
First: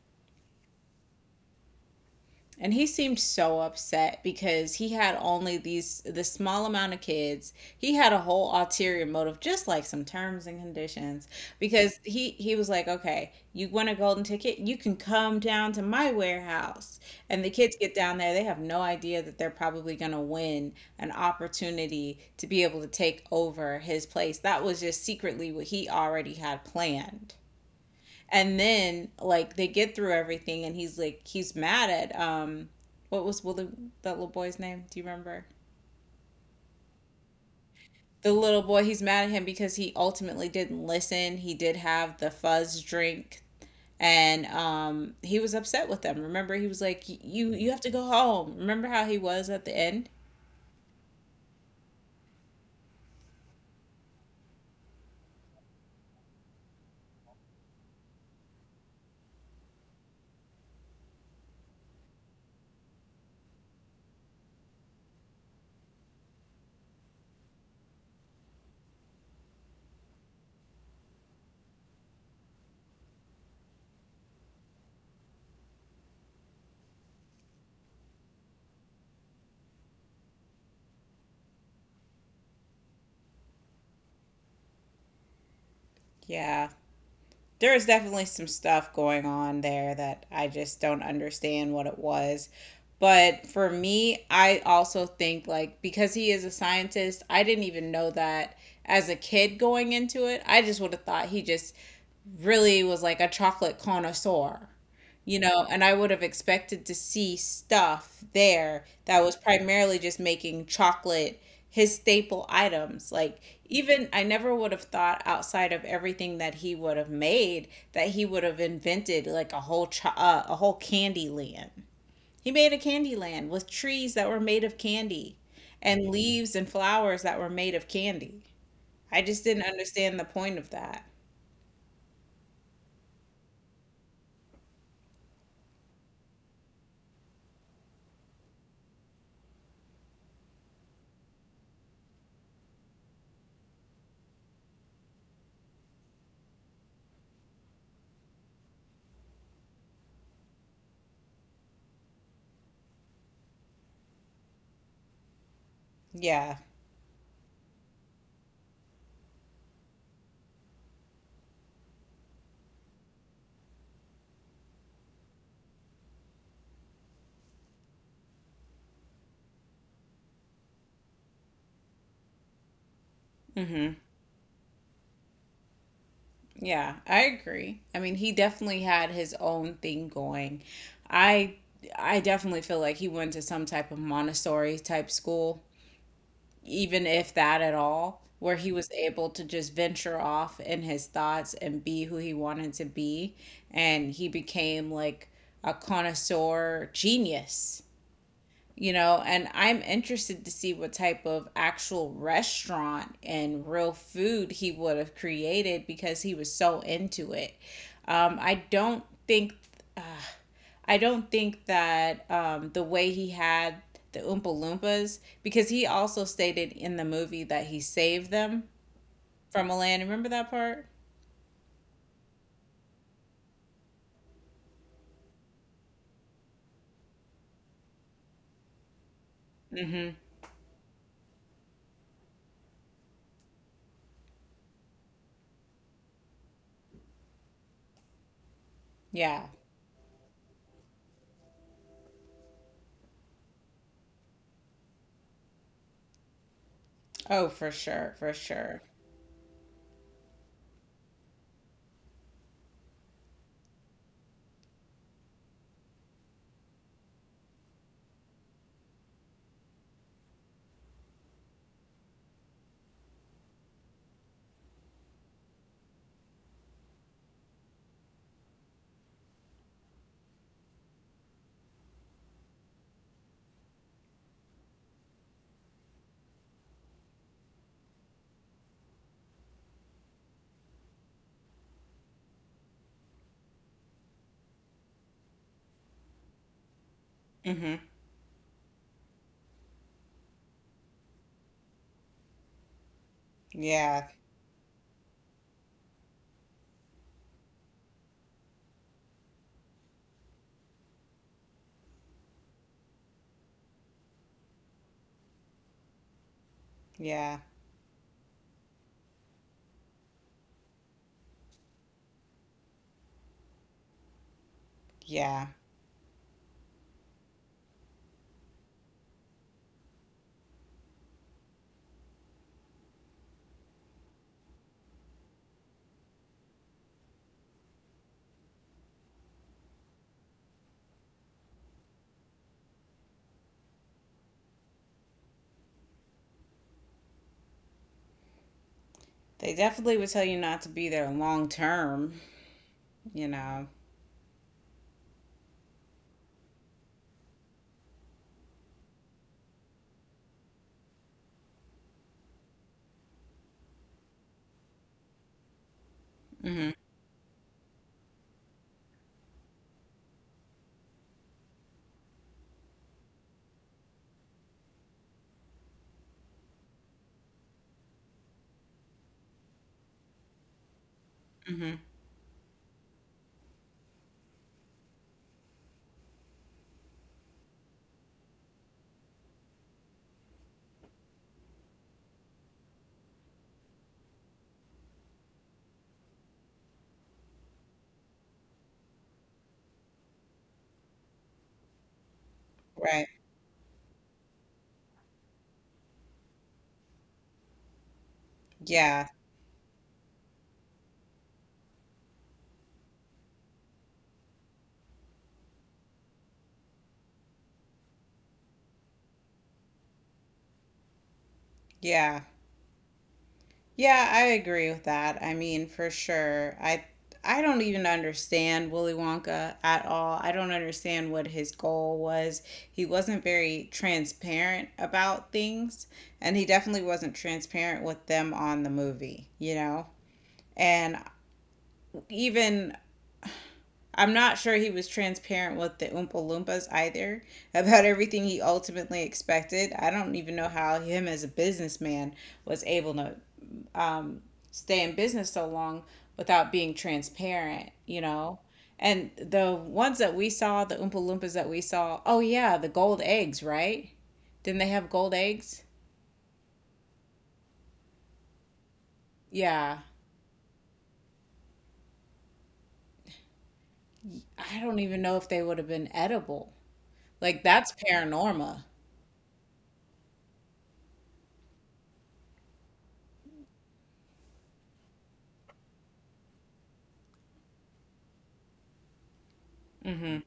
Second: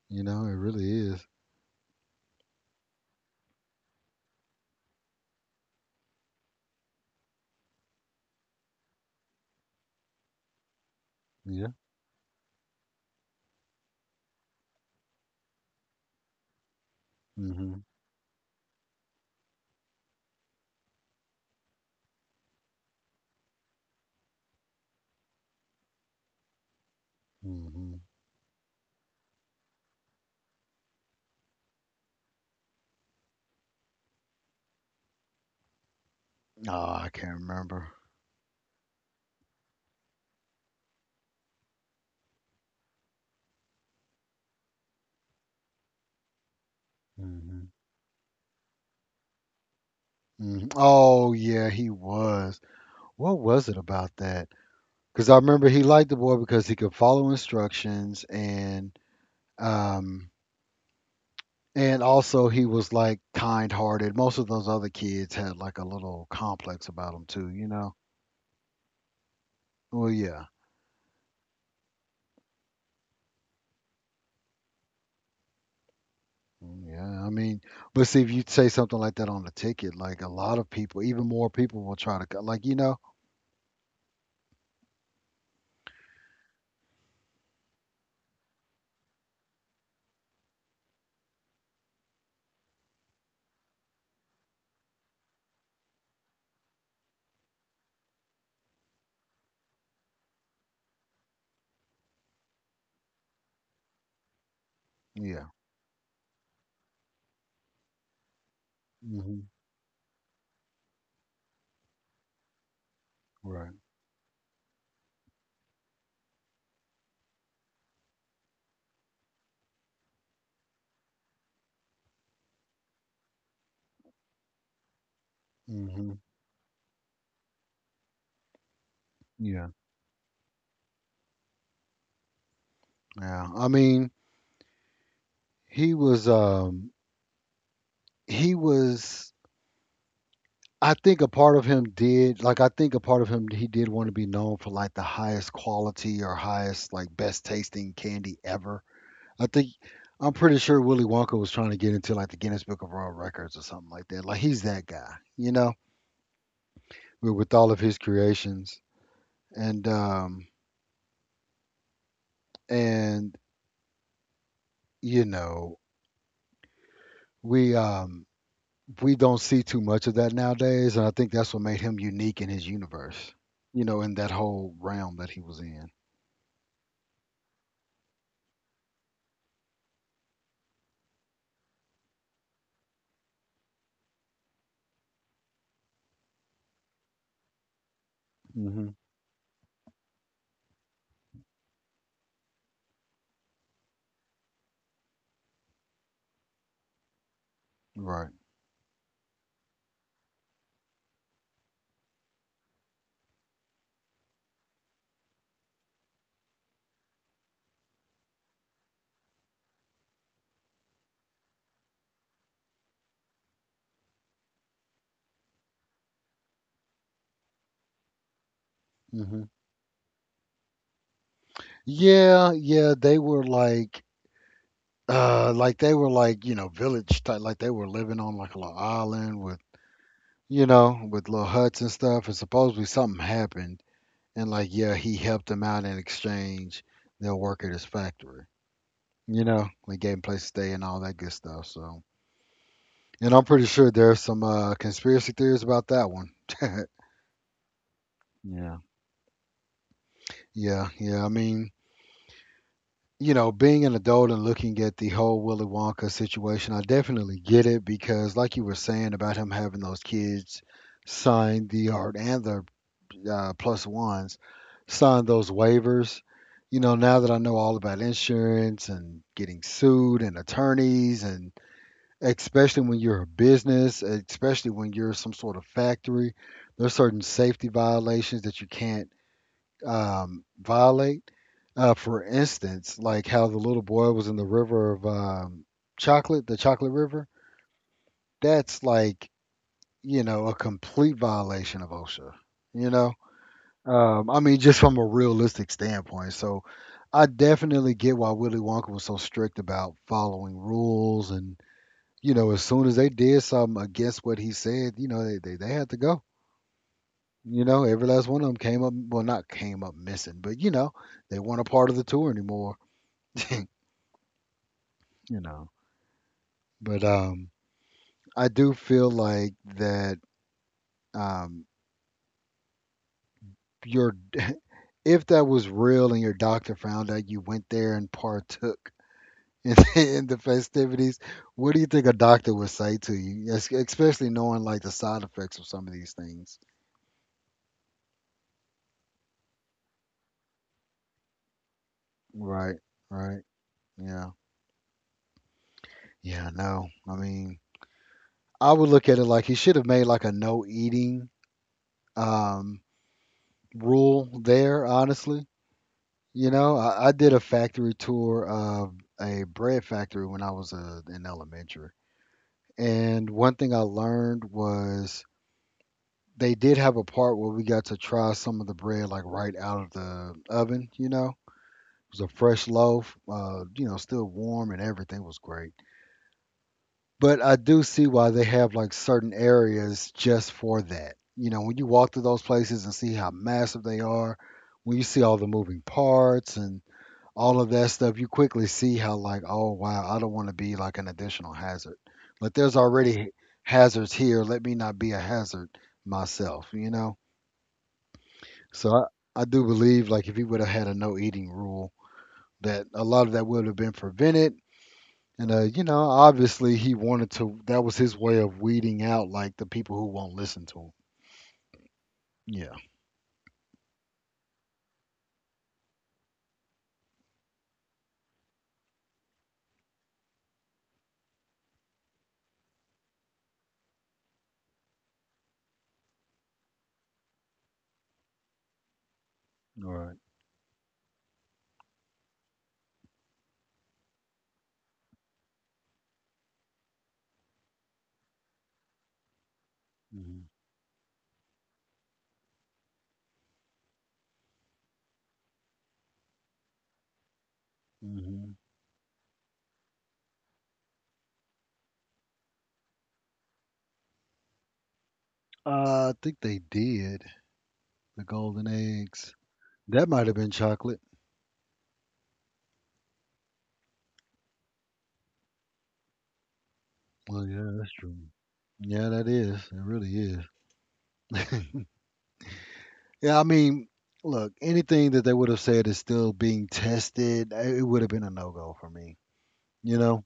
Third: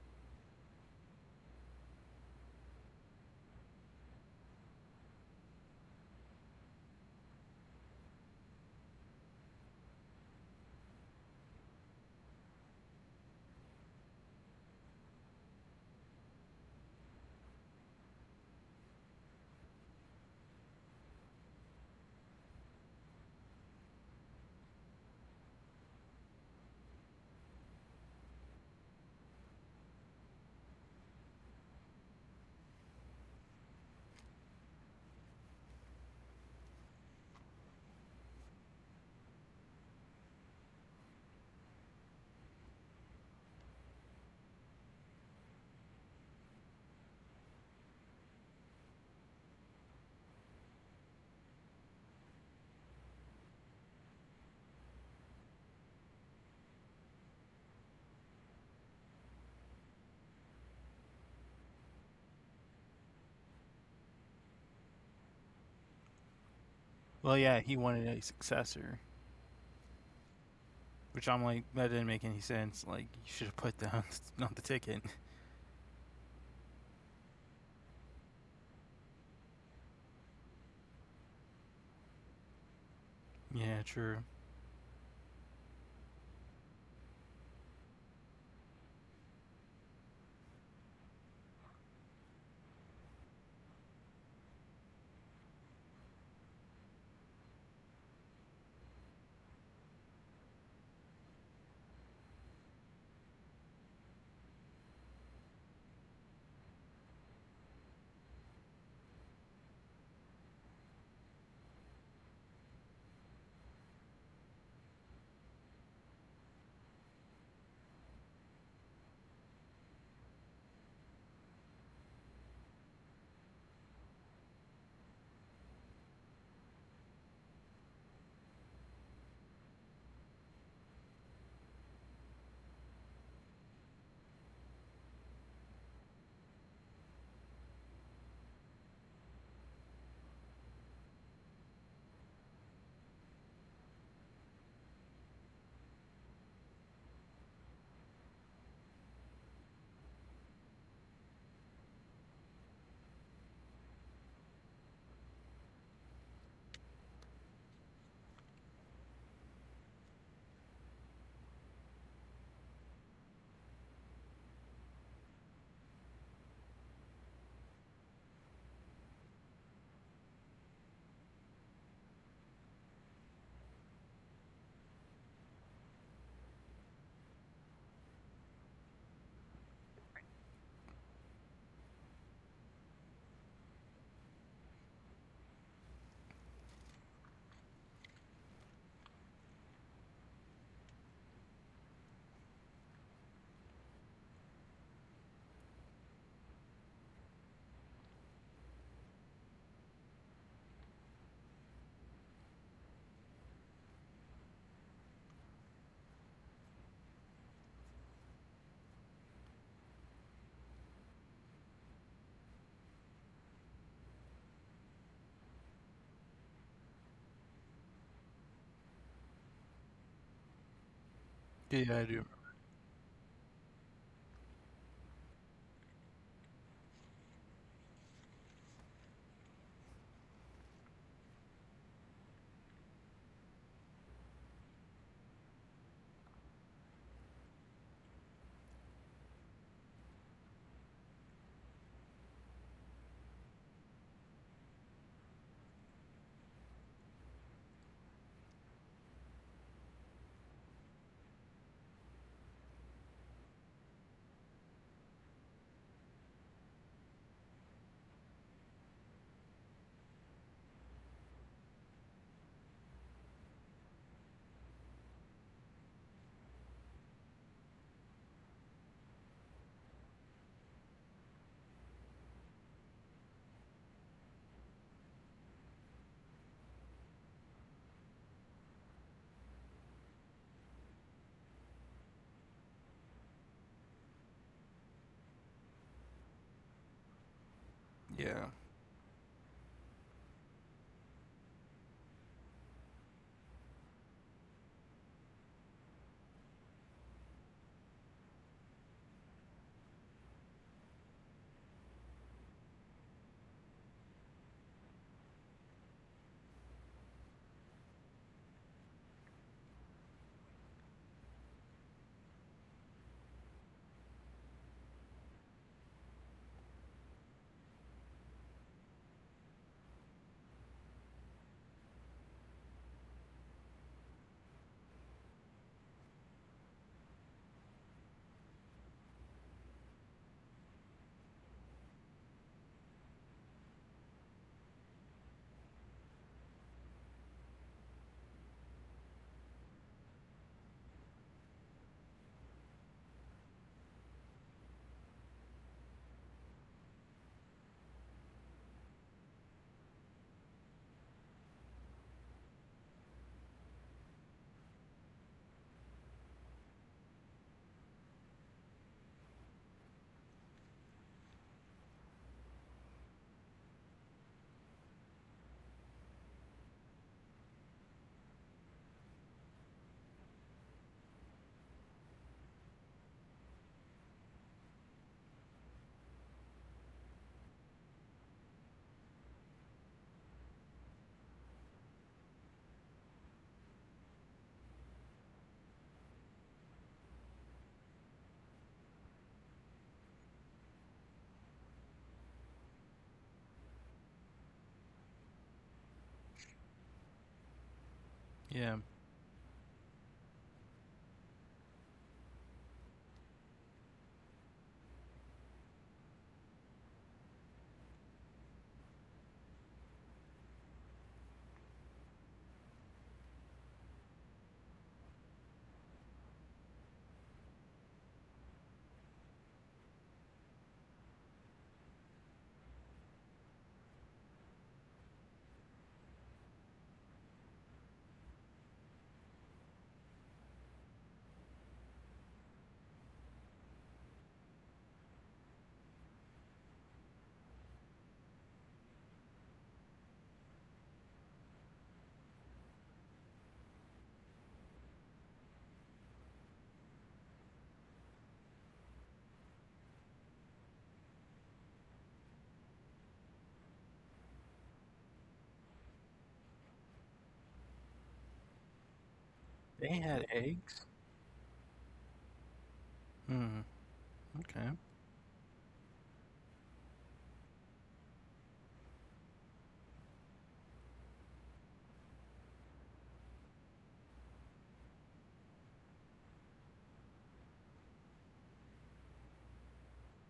S1: You know, it really is.
S3: And he seemed so upset because he had only these, the small amount of kids. He had a whole ulterior motive, just like some terms and conditions.
S1: Yeah.
S3: Because he was like, okay, you want a golden ticket? You can come down to my warehouse. And the kids
S1: Hmm.
S3: get down there, they have no idea that they're probably gonna win an opportunity to be able to take over his place. That was just secretly what he already had planned.
S1: Hmm.
S3: And then like, they get through everything, and he's like, he's mad at, what was Willie, that little boy's name? Do you remember?
S1: Oh, I can't remember.
S3: The little boy, he's mad at him because he ultimately didn't listen. He did have the fuzz drink, and he was upset with them. Remember, he was like, you
S1: Hmm.
S3: have to go home. Remember how he was at the end?
S1: Hmm. Oh yeah, he was. What was it about that? Because I remember he liked the boy because he could follow instructions and um and also he was like kind-hearted. Most of those other kids had like a little complex about them
S2: Well,
S1: too,
S2: yeah,
S1: you
S2: he
S1: know.
S2: wanted a successor,
S1: Well, yeah.
S2: which I'm like, that didn't make any sense. Like, you should have put that on the ticket.
S1: Mm, yeah, I mean, but see if you say something like that on the ticket, like a lot of people, even more people will try to like, you know.
S2: Yeah, true.
S3: Yeah. There was definitely some stuff going on there that I just don't understand what it was. But for me, I also think like, because he is a scientist, I didn't even know that as a kid going into it. I just would have thought he just really was like a chocolate connoisseur, you
S1: Yeah.
S3: know, and I would have expected to see stuff there that was
S1: Hmm.
S3: primarily just making chocolate, his staple items. Like,
S1: Right.
S3: even I never would have thought outside of everything that he would have made, that he would have invented like a whole a whole candy land. He made a candy land with trees that were made of candy, and
S1: Hmm.
S3: leaves and flowers that were made of candy. I just didn't
S1: Yeah.
S3: understand the point of that.
S1: Yeah. I mean, he was um he was I think a part of him did like I think a part of him he did want to be known for like the highest quality or highest like best tasting candy ever. I think I'm pretty sure Willy Wonka was trying to get into like the Guinness Book of World Records or something like that. Like he's that guy, you know,
S3: Yeah.
S1: with all of his creations. And and you know, we um we don't see too much of that nowadays and I think that's what made him unique in his universe, you
S3: Mm-hmm.
S1: know, in that whole realm that he was in.
S3: Yeah, I agree. I mean, he definitely had his own thing going. I I definitely feel like he went to some type of Montessori type school, even if that at all, where he was
S1: Mhm.
S3: able to just venture off in his thoughts and be who he wanted to be, and he became like a connoisseur genius,
S1: Right.
S3: you know, and I'm interested to see what type of actual restaurant and real food he would have created, because he was so into it. um, i don't think uh, I don't think that the way he had the Oompa Loompas, because he also stated in the movie that he saved them
S1: Hmm.
S3: from a land, remember that part?
S2: Yeah, I do.
S1: Yeah, yeah, they were like they were like, village type, like they were living on like a little island with,
S3: Mm-hmm.
S1: with little huts and stuff. And supposedly something happened, and like, yeah, he helped them out in exchange. They'll work at his factory, you
S3: Yeah.
S1: know, we gave him place to stay and all that good stuff. So, and I'm pretty sure there's some conspiracy theories about that one.
S3: Oh, for sure, for
S1: Yeah,
S3: sure.
S1: yeah, yeah. I mean. Being an adult and looking at the whole Willy Wonka situation, I definitely get it because, like you were saying about him having those kids sign the art and the plus ones, sign those waivers. You know, now that I know all about insurance and getting sued and attorneys, and especially when you're a business, especially when you're some sort of factory, there's certain safety violations that you can't violate. For instance, like how the little boy was in the river of chocolate, the chocolate river.
S3: Mm-hmm.
S2: Yeah.
S1: That's like you know a complete violation of OSHA. You know,
S3: Yeah,
S1: I mean, just from a realistic standpoint. So I definitely get why Willy Wonka was so strict about following rules, and you know, as soon as they did something against what he said, you know, they had to go.
S3: yeah,
S1: You know, every last one of them came up, well, not came up missing, but you know, they weren't a part of the tour anymore you
S3: yeah.
S1: know but I do feel like that um your if that was real and your doctor found out you went there and partook in, in the festivities, what do you think a doctor would say to you? Especially knowing like the side effects of some of these things.
S3: They definitely would tell you not to be there long term,
S1: Right,
S3: you
S1: right.
S3: know.
S1: Yeah, yeah, no, I mean, I would look at it like he should have made like a no eating um rule there, honestly. You
S3: Hmm.
S1: know, I, I did a factory tour of a bread factory when I was in elementary. And one thing I learned was they did have a part where we got to try some of the bread like right out of the oven, you know.
S3: Hmm.
S1: It was a fresh loaf, you know, still warm and everything was great. But I do see why they have like certain areas just for that. You know, when you walk through those places and see how massive they are, when you see all the moving parts and all of that stuff, you quickly see how like, oh wow, I don't want to be like an additional hazard. Like there's
S3: Right.
S1: already hazards here. Let me not be a hazard myself, you know?
S2: Yeah.
S1: So
S3: Yeah.
S1: I do believe like if he would have had a no eating rule, that a lot of that would have been prevented. And you know, obviously he wanted to, that was his way of weeding out like the people who won't listen to him.
S3: Yeah.
S1: Yeah.
S3: Yeah, I agree with that. I mean, for sure. I don't even understand Willy Wonka at all. I don't understand what his goal was. He wasn't very transparent about things, and he definitely wasn't transparent with them on the movie, you know?
S1: All right.
S3: And even, I'm not sure he was transparent with the Oompa Loompas either about everything he ultimately expected. I don't even
S1: Mm-hmm.
S3: know how him as a businessman was able to stay in business so long without being transparent, you know?
S1: Mm-hmm.
S3: And the ones that we saw, the Oompa Loompas that we saw, oh yeah, the gold eggs, right? Didn't they have gold eggs?
S1: Uh, I think they did the golden eggs.
S3: Yeah.
S2: They
S1: That
S2: had
S1: might have been
S2: eggs.
S1: chocolate.
S2: Hmm.
S3: I
S2: Okay.
S3: don't even know if they would have been edible. Like,
S1: Well, yeah,
S3: that's
S1: that's true.
S3: paranormal.
S1: Yeah, that is. It really is. Yeah, I mean, look, anything that they would have said is still being tested, eh, it would have been a no go for me. You
S3: Hmm.
S1: know,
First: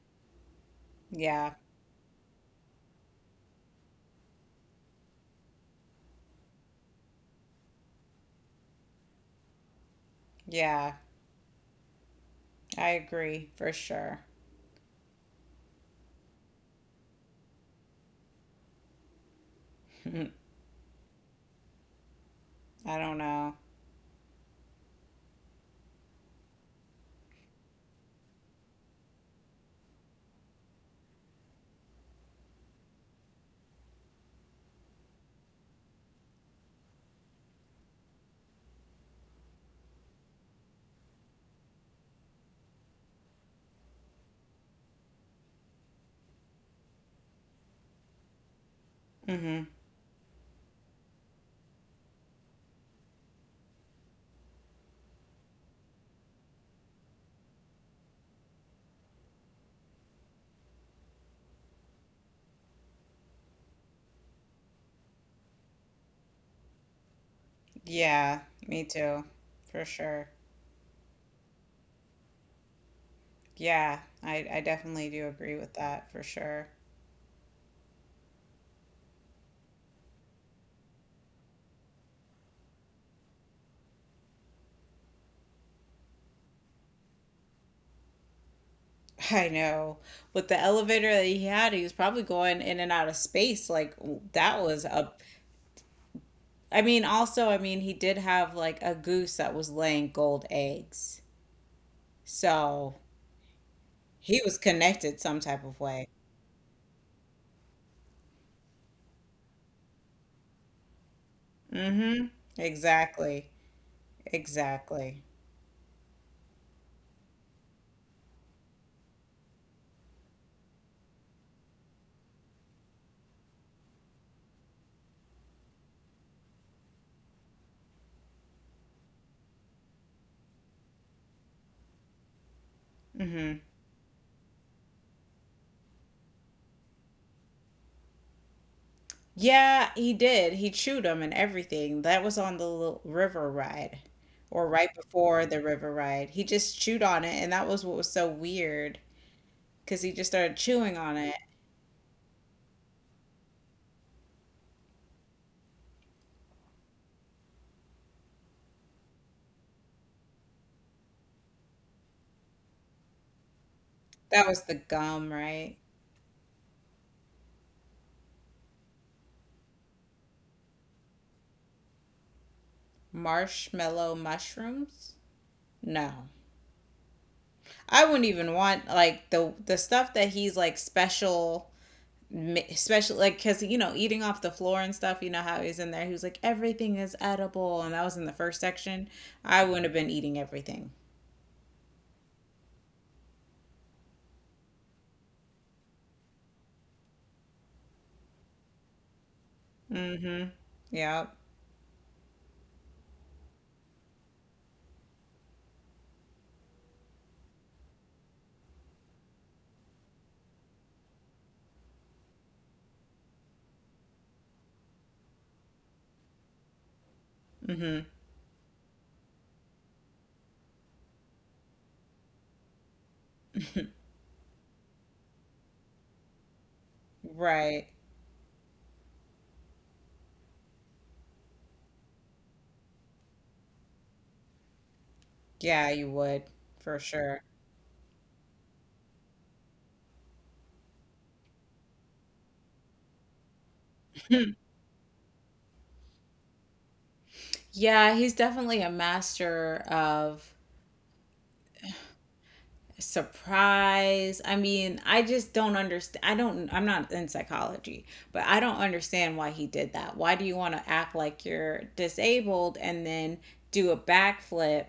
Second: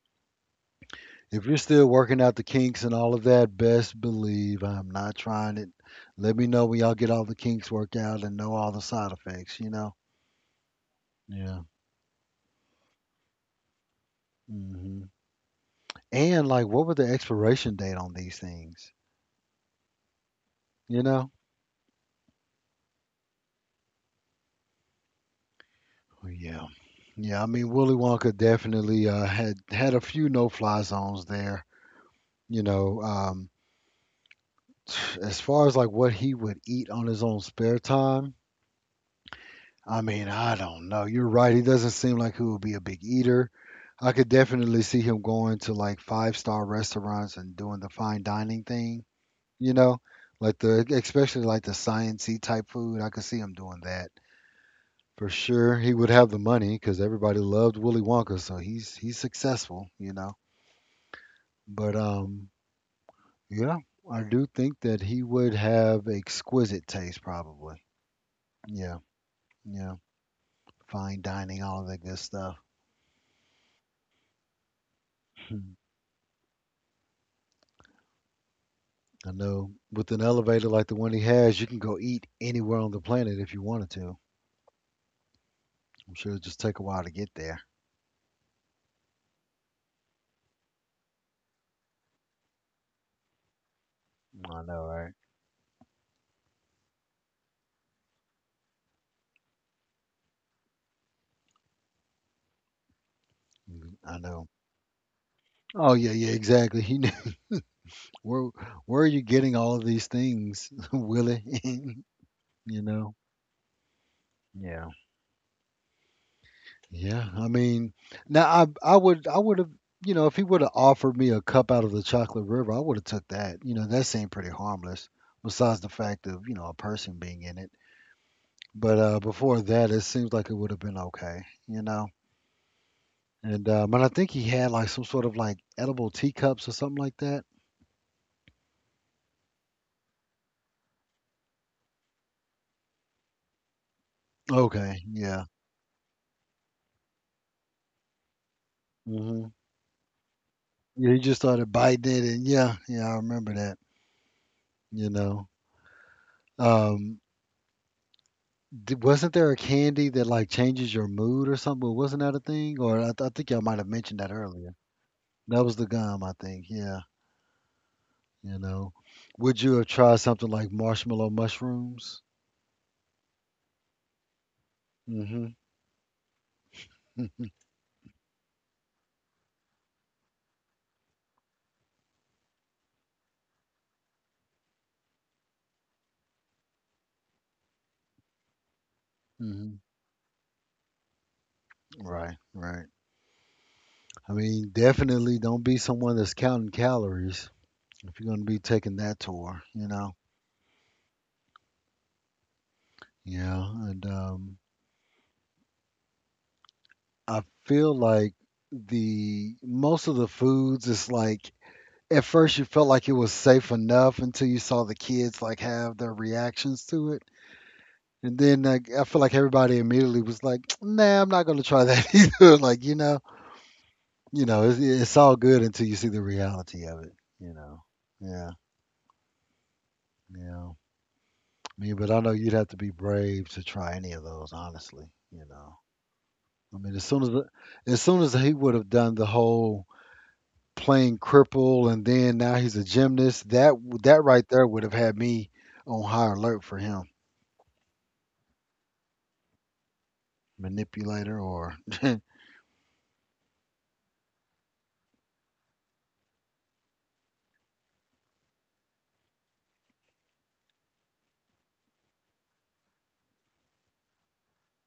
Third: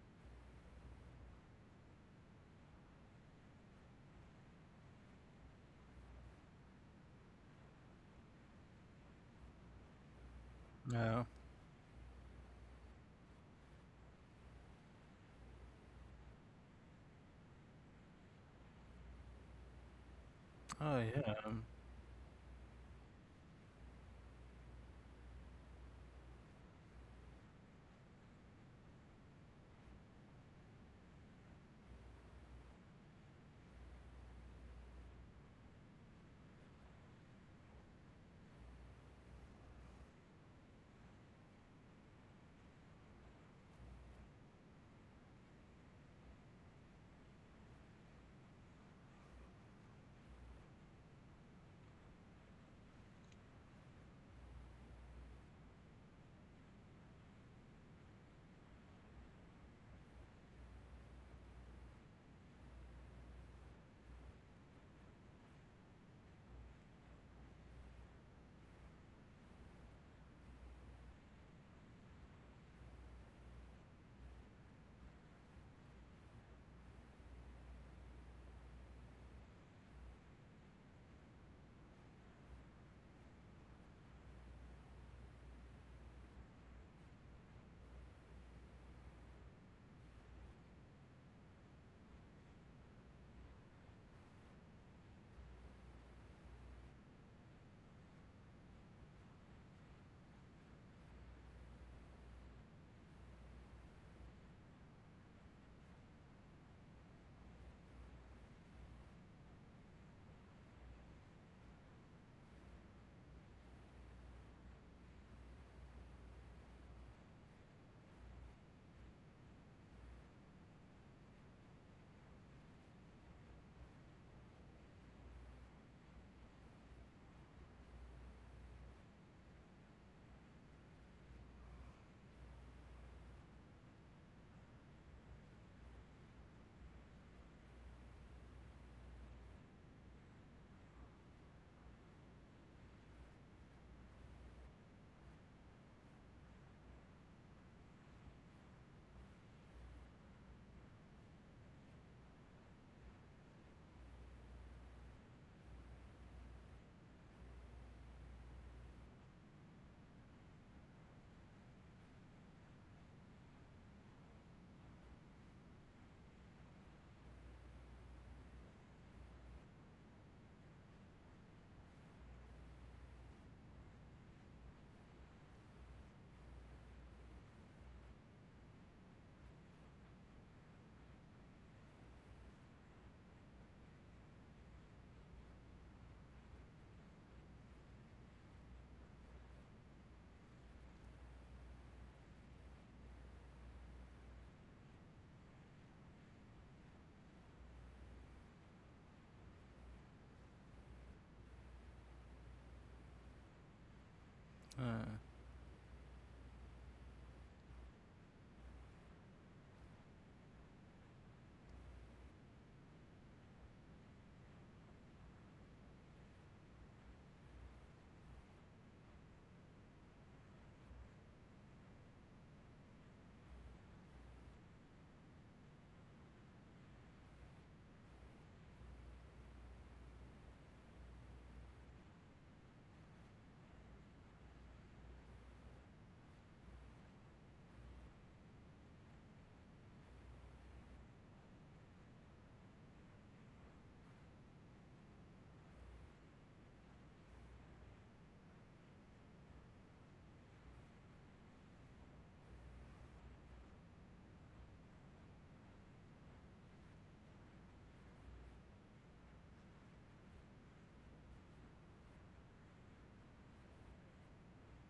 S1: if
S3: Yeah.
S1: you're still working out the kinks and all of that, best believe I'm not trying it. Let me know when y'all get all the kinks worked out and know all the side effects, you know?
S3: Yeah.
S2: No.
S1: Yeah.
S3: I agree for sure.
S1: Hmm. And, like, what was the expiration date on these things?
S3: Mm,
S2: Oh,
S1: You know?
S2: yeah.
S3: I don't know.
S1: Oh, yeah. Yeah, I mean Willy Wonka definitely had a few no-fly zones there. You know, as far as like what he would eat on his own spare time, I mean, I don't know. You're right. He doesn't seem like he would be a big eater. I could definitely see him going to like five-star restaurants and doing the fine dining thing,
S3: Hmm.
S1: you know, like the especially like the science-y type food. I could see him doing that. For sure, he would have the money because everybody loved Willy Wonka, so he's successful, you know. But yeah, I do think that he would have exquisite taste, probably.
S3: Yeah, me
S1: Yeah,
S3: too, for
S1: yeah,
S3: sure.
S1: fine dining, all of that good stuff.
S3: Yeah, I definitely do agree with
S1: Hmm.
S3: that for sure.
S1: I know with an elevator like the one he has, you can go eat anywhere on the planet if you wanted to. I'm sure it'll just take a while to get there.
S3: I know. With the elevator that he had, he was probably going in and out of space. Like, that
S1: I
S3: was
S1: know,
S3: a.
S1: right?
S3: I mean, also, I mean, he did have like a goose that was laying gold eggs. So
S1: Mhm, I
S3: he
S1: know.
S3: was connected some type of
S1: Oh
S3: way.
S1: yeah, yeah, exactly. He knew where where are you getting all of these things, Willie?
S3: Mm-hmm.
S1: You know?
S3: Exactly.
S1: Yeah.
S3: Exactly.
S1: Yeah, I mean, now I would I would have, you know, if he would have offered me a cup out of the chocolate river, I would have took that. You know that seemed pretty harmless, besides the fact of you know a person being in it. But before that, it seems like it would have been okay. You know,
S3: Mm-hmm.
S1: and I think he had like some sort of like edible teacups or something like that.
S3: Yeah, he did. He chewed him and everything. That was on the river ride, or right
S1: Okay, yeah.
S3: before the river ride. He just chewed on it, and that was what was so weird,
S1: Hmm.
S3: because he just started chewing
S1: Yeah.
S3: on
S1: He
S3: it.
S1: just started biting it, and yeah, yeah, I remember that. You know, um, wasn't there a candy that like changes your mood or something? Wasn't that a thing? Or I think y'all might have mentioned that
S3: That was
S1: earlier.
S3: the gum,
S1: That was
S3: right?
S1: the gum, I think. Yeah, you know. Would you have tried something like marshmallow mushrooms?
S3: Marshmallow mushrooms?
S1: Mm-hmm.
S3: No. I wouldn't even want like the stuff that he's like, special, special, like, because you know, eating off the floor and stuff, you know how he's in there, he was like, everything is edible, and that was in the first section. I
S1: Mm-hmm.
S3: wouldn't have been eating everything.
S1: Right, right. I mean, definitely don't be someone that's counting calories if you're going to be taking that tour, you know.
S3: Mm-hmm. Yeah.
S1: Yeah, and
S2: Uh,
S1: I feel like the most of the foods is like, at first, you felt like it was safe enough until you saw the kids like have their reactions to it,
S3: Mm-hmm.
S1: and then like, I feel like everybody immediately was like, "Nah, I'm not gonna try that either." Like you know, it's all good until you see the reality of it. You know,
S3: Right.
S1: yeah, yeah. I mean, but I know you'd have to be brave to try any of those, honestly. You know,
S3: Yeah, you would,
S1: I mean,
S3: for
S1: as soon as
S3: sure.
S1: as soon as he would have done the whole playing cripple and then now he's a gymnast, that right there would have had me on high alert for him.
S3: Yeah, he's definitely a master of
S1: Manipulator or
S3: surprise. I mean, I just don't understand. I'm not in psychology, but I don't understand why he did that. Why do you want to act like you're disabled and then do a backflip?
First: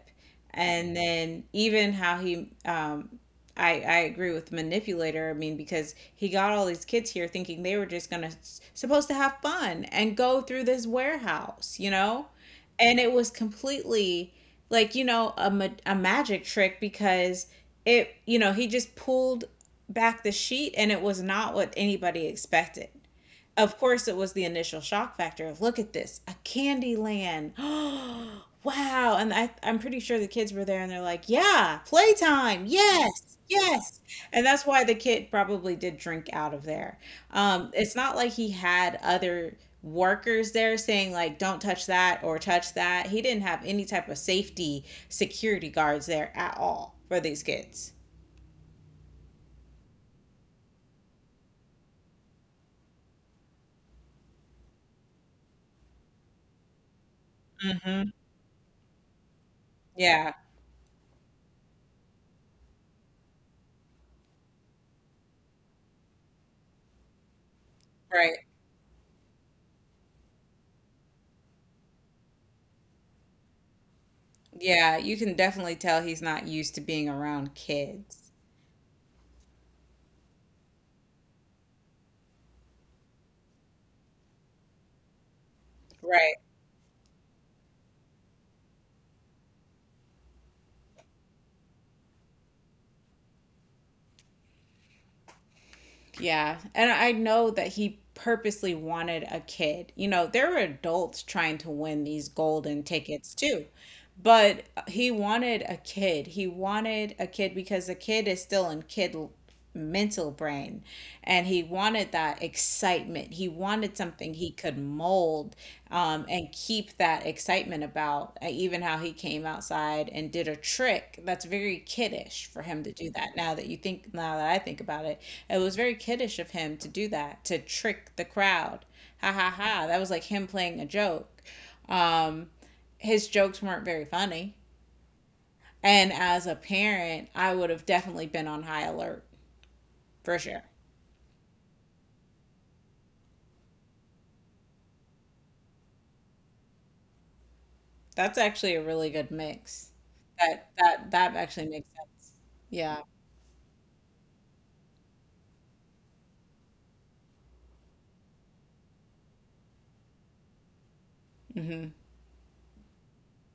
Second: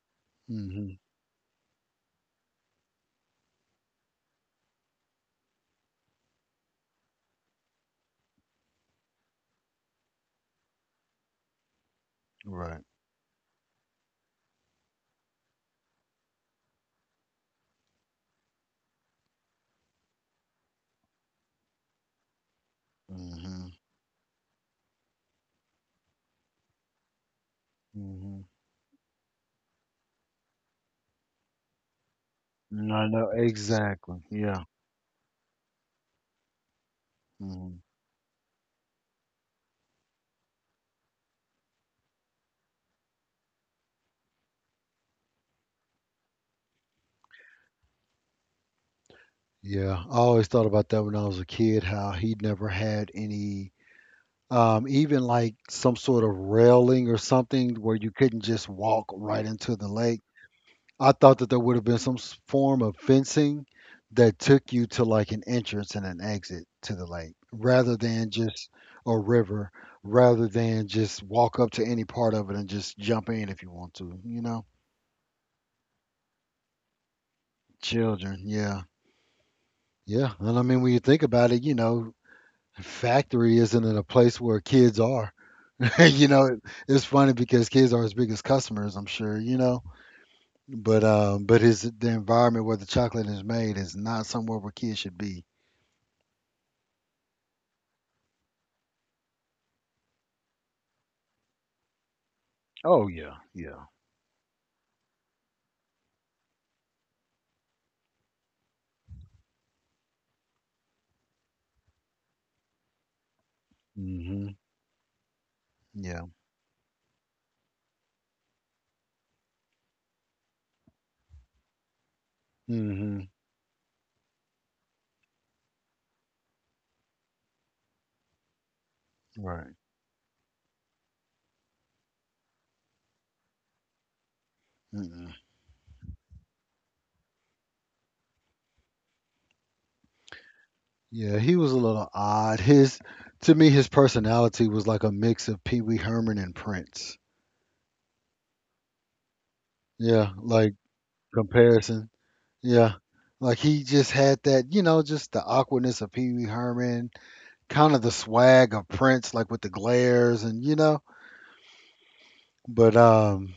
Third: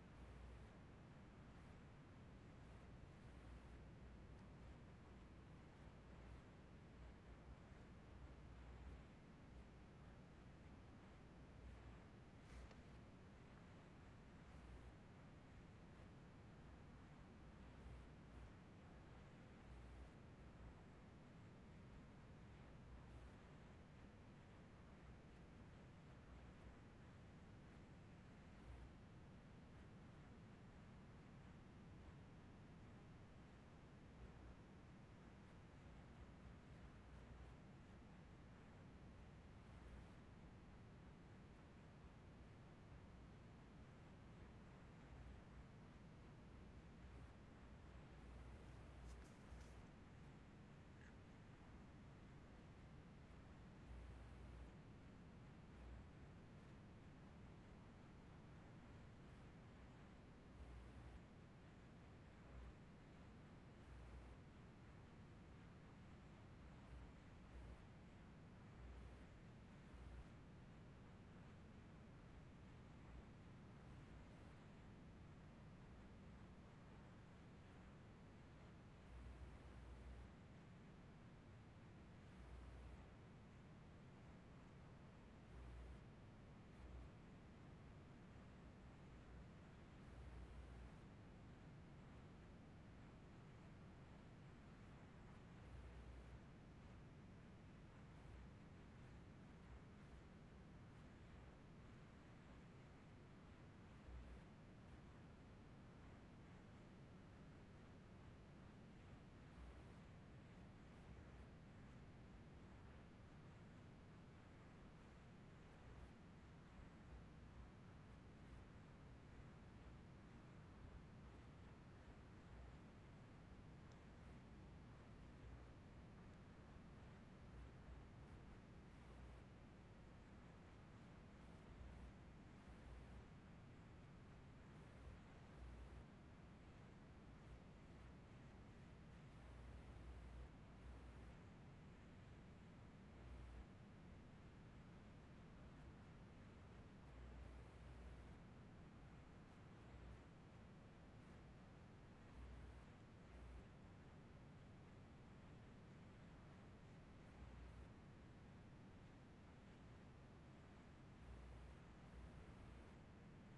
S3: And
S1: hmm
S3: then even how he, I agree with manipulator. I mean, because he got all these kids here thinking they were just gonna supposed to have fun and go through this warehouse, you know,
S1: right
S3: and it was completely like, a a magic trick, because it you know he just pulled back the sheet and it was not what anybody expected.
S1: hmm
S3: Of course it was the initial shock factor of, look at this, a Candyland,
S1: hmm
S3: wow. And I'm pretty sure the kids were there and they're like, yeah, playtime,
S1: I know,
S3: yes, yes.
S1: exactly,
S3: And
S1: yeah.
S3: that's why the kid probably did drink out of there.
S1: Hmm.
S3: It's not like he had other workers there saying like, don't touch that or touch that. He didn't have any type of safety security guards there at all for these kids.
S1: Yeah, I always thought about that when I was a kid, how he never had any even like some sort of railing or something where
S3: Hmm.
S1: you couldn't just walk right into the lake.
S3: Yeah,
S1: I thought that there would have been some form of fencing that took you to like an entrance and an exit to the lake rather than
S3: right.
S1: just a river, rather than just walk up to any part of it and just jump in if you want to, you know?
S3: Yeah, you can definitely tell he's not used to being around kids.
S1: Children, yeah. Yeah. And I mean, when you think about it, you know, factory isn't in a place where kids are. You
S3: Right.
S1: know, it, it's funny because kids are his biggest customers, I'm sure, you know? But his the environment where the chocolate is made is not somewhere where kids should be.
S3: Yeah. And I know that he purposely wanted a kid. You know, there were adults trying to win these golden
S1: Oh
S3: tickets
S1: yeah,
S3: too,
S1: yeah.
S3: but he wanted a kid. He wanted a kid because a kid is still in kid mental brain, and he wanted that excitement. He wanted something he
S1: Mhm.
S3: could mold
S1: Yeah.
S3: and keep that excitement about. Even how he came outside and did a trick, that's very kiddish for him to do.
S1: Mhm.
S3: That, now that I think about it, it was very kiddish of him to do that, to trick the crowd. Ha ha
S1: Right.
S3: ha, that was like him playing a joke. Um, his jokes weren't very funny.
S1: Mm-mm.
S3: And as a parent, I would have definitely been on high alert, for sure.
S1: Yeah, he was a little odd. His, to me his personality was like a mix of Pee-wee Herman and Prince.
S3: That's actually a really good mix.
S1: Yeah,
S3: That
S1: like
S3: that that actually makes
S1: comparison.
S3: sense.
S1: Yeah.
S3: Yeah.
S1: Like he just had that, you know, just the awkwardness of Pee Wee Herman, kind of the swag of Prince, like with the glares and you know.
S3: Hmm.
S1: But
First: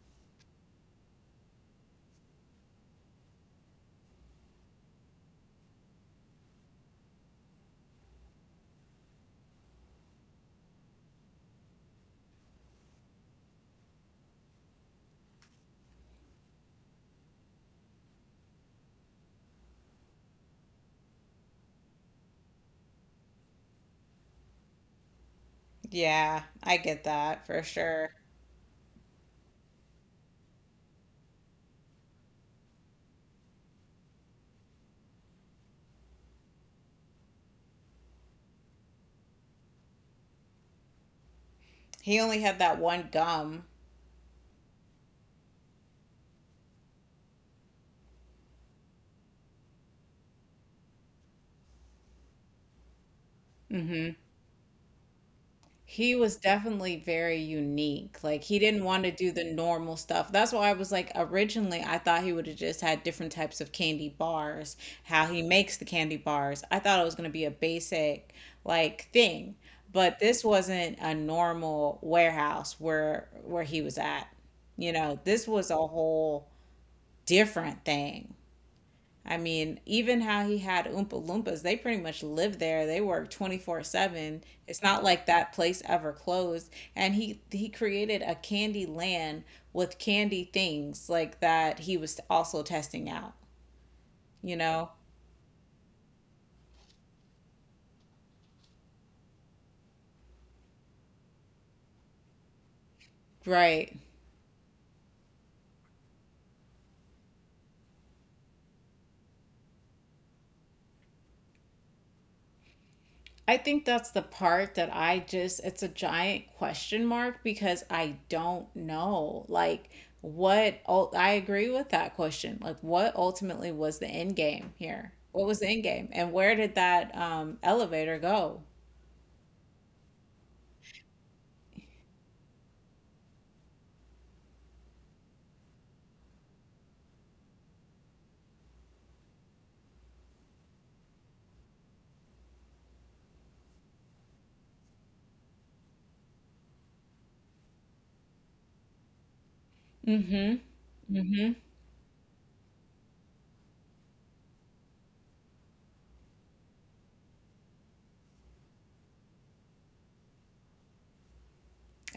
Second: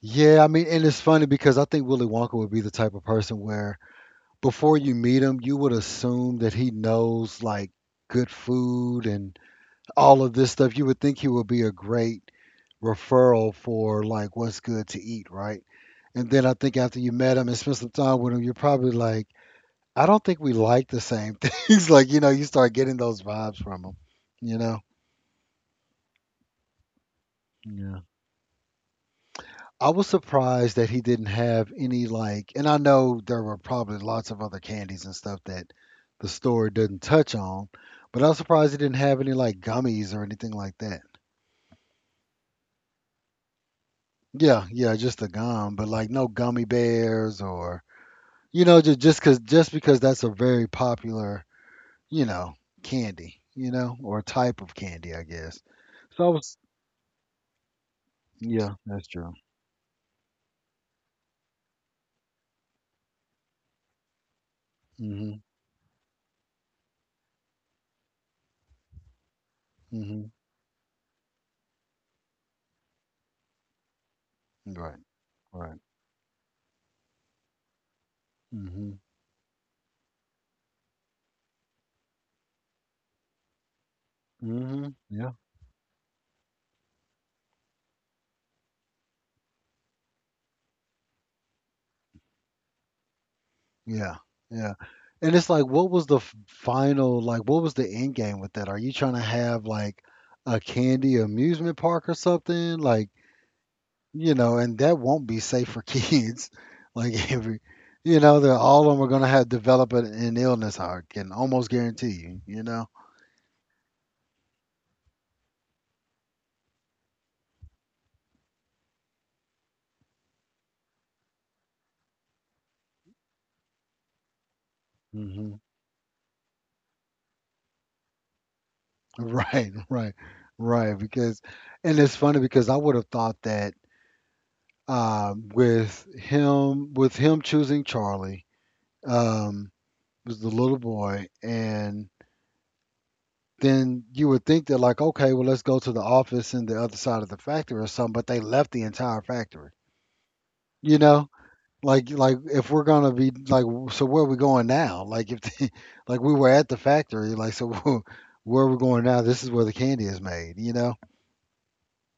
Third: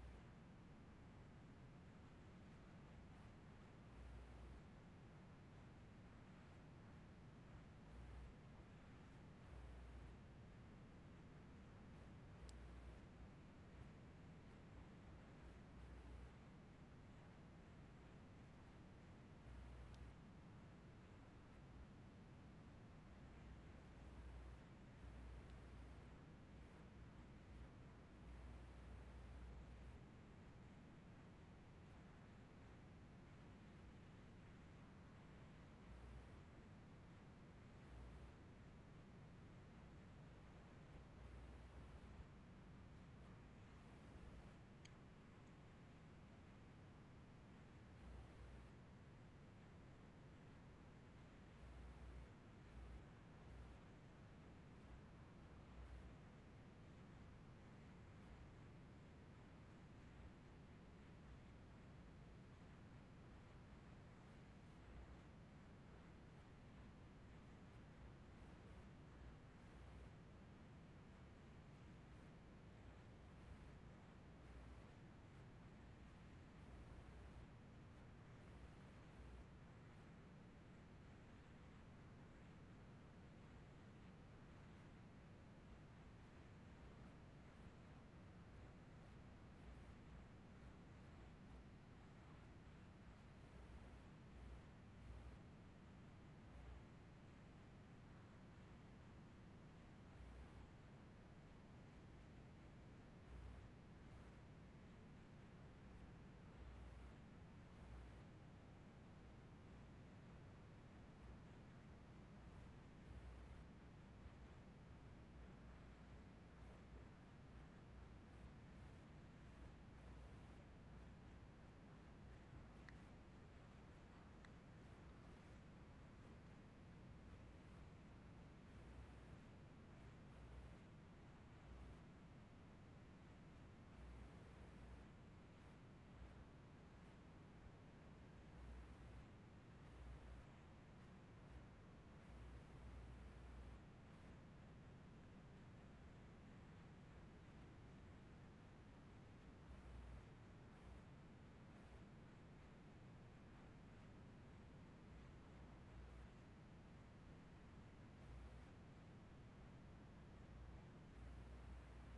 S1: yeah, I mean, and it's funny because I think Willy Wonka would be the type of person where before you meet him, you would assume that he knows like good food and all of this stuff. You would think he would be a great referral for like what's good to eat, right? And then I think after you met him and spent some time with him, you're probably like, I don't think we like the same things. Like, you know, you start getting those vibes from him, you know?
S3: Yeah, I get that for
S1: Yeah.
S3: sure.
S1: I was surprised that he didn't have any like, and I know there were probably lots of other candies and stuff that the store didn't touch on, but I was surprised he didn't have any like gummies or anything like that.
S3: He only had that one gum.
S1: Yeah, yeah, just the gum, but like no gummy bears or you know just because that's a very popular you know candy you know
S3: Mm-hmm.
S1: or type of candy I guess.
S3: He
S1: So I
S3: was
S1: was
S3: definitely very unique. Like, he
S1: yeah,
S3: didn't want
S1: that's
S3: to
S1: true.
S3: do the normal stuff. That's why I was like, originally I thought he would have just had different types of candy bars, how
S1: Mhm,
S3: he makes the candy bars. I thought it was going to be a basic like thing, but
S1: mhm.
S3: this wasn't a normal warehouse where he was at. You
S1: Right,
S3: know, this was a
S1: right.
S3: whole different thing.
S1: Mhm,
S3: I mean, even how he had Oompa Loompas, they pretty much lived there. They worked 24/7. It's
S1: mhm.
S3: not like that place ever closed. And he created a candy land with candy things like that he was also testing out,
S1: Yeah,
S3: you
S1: yeah.
S3: know?
S1: And it's like, what was the final, like, what was the end game with that? Are you trying to have like a candy amusement park or something? Like,
S3: Right.
S1: you know, and that won't be safe for kids. Like every, you know, they're all of them are gonna have develop an illness. I can almost guarantee you. You know.
S3: I think that's the part that I just, it's a giant question mark because I don't know. Like, what, I agree with that question. Like, what ultimately was the end game here? What
S1: Hmm.
S3: was the end game? And where did that elevator go?
S1: Right, right, right. Because, and it's funny because I would have thought that with him choosing Charlie. um, was the little boy, and then you would think that like okay well let's go to the office in the other side of the factory or something but they left the entire factory,
S3: Mm-hmm.
S1: you know,
S3: Mm-hmm.
S1: like if we're gonna be like, so where are we going now, like if they, like we were at the factory like so where are we going now, this is where the candy is made, you know.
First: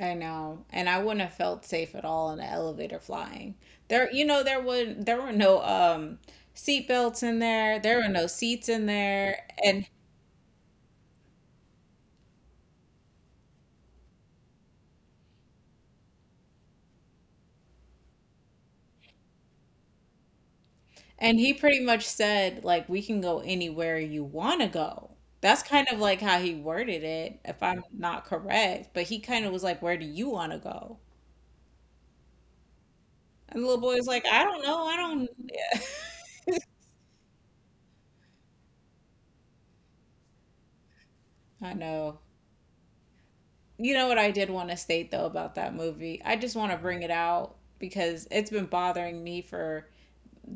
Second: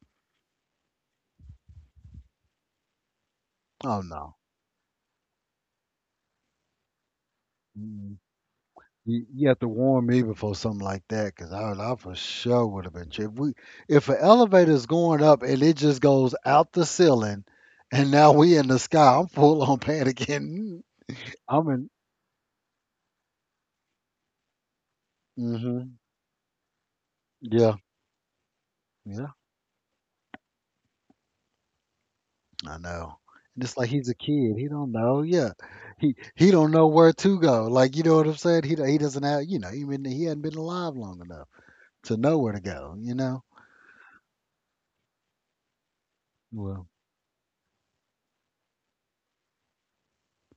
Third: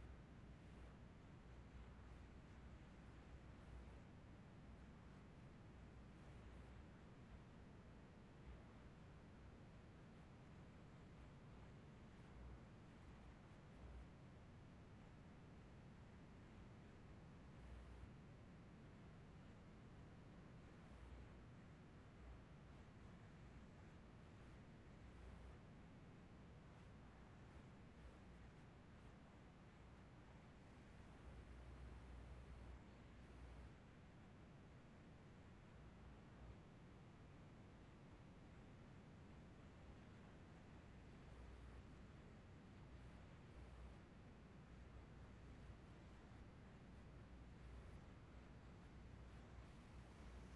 S3: I know. And I wouldn't have felt safe at all in an elevator flying.
S1: Oh
S3: There, you
S1: no.
S3: know, there were no seat belts in there. There were no seats in
S1: You,
S3: there.
S1: you have to
S3: And
S1: warn me before something like that, cause I for sure would have been tripped. We, if an elevator is going up and it just goes out the ceiling, and now we in the sky, I'm full on panicking.
S3: And he
S1: I'm
S3: pretty
S1: in.
S3: much said, like, we can go anywhere you want to go. That's kind
S1: Hmm.
S3: of like how he worded it, if
S1: Yeah,
S3: I'm not correct. But he
S1: yeah,
S3: kind of was like, where do you want to go?
S1: I know.
S3: And
S1: And
S3: the
S1: it's
S3: little
S1: like
S3: boy was
S1: he's a
S3: like, I
S1: kid.
S3: don't
S1: He
S3: know.
S1: don't
S3: I
S1: know.
S3: don't.
S1: Yeah, he don't know where to go. Like you know what I'm saying. He doesn't have. You know, he hadn't been alive long enough
S3: I
S1: to
S3: know.
S1: know where to go. You know.
S3: You know what I did want to state, though, about that movie? I just want to
S1: Well,
S3: bring it out because it's been bothering me for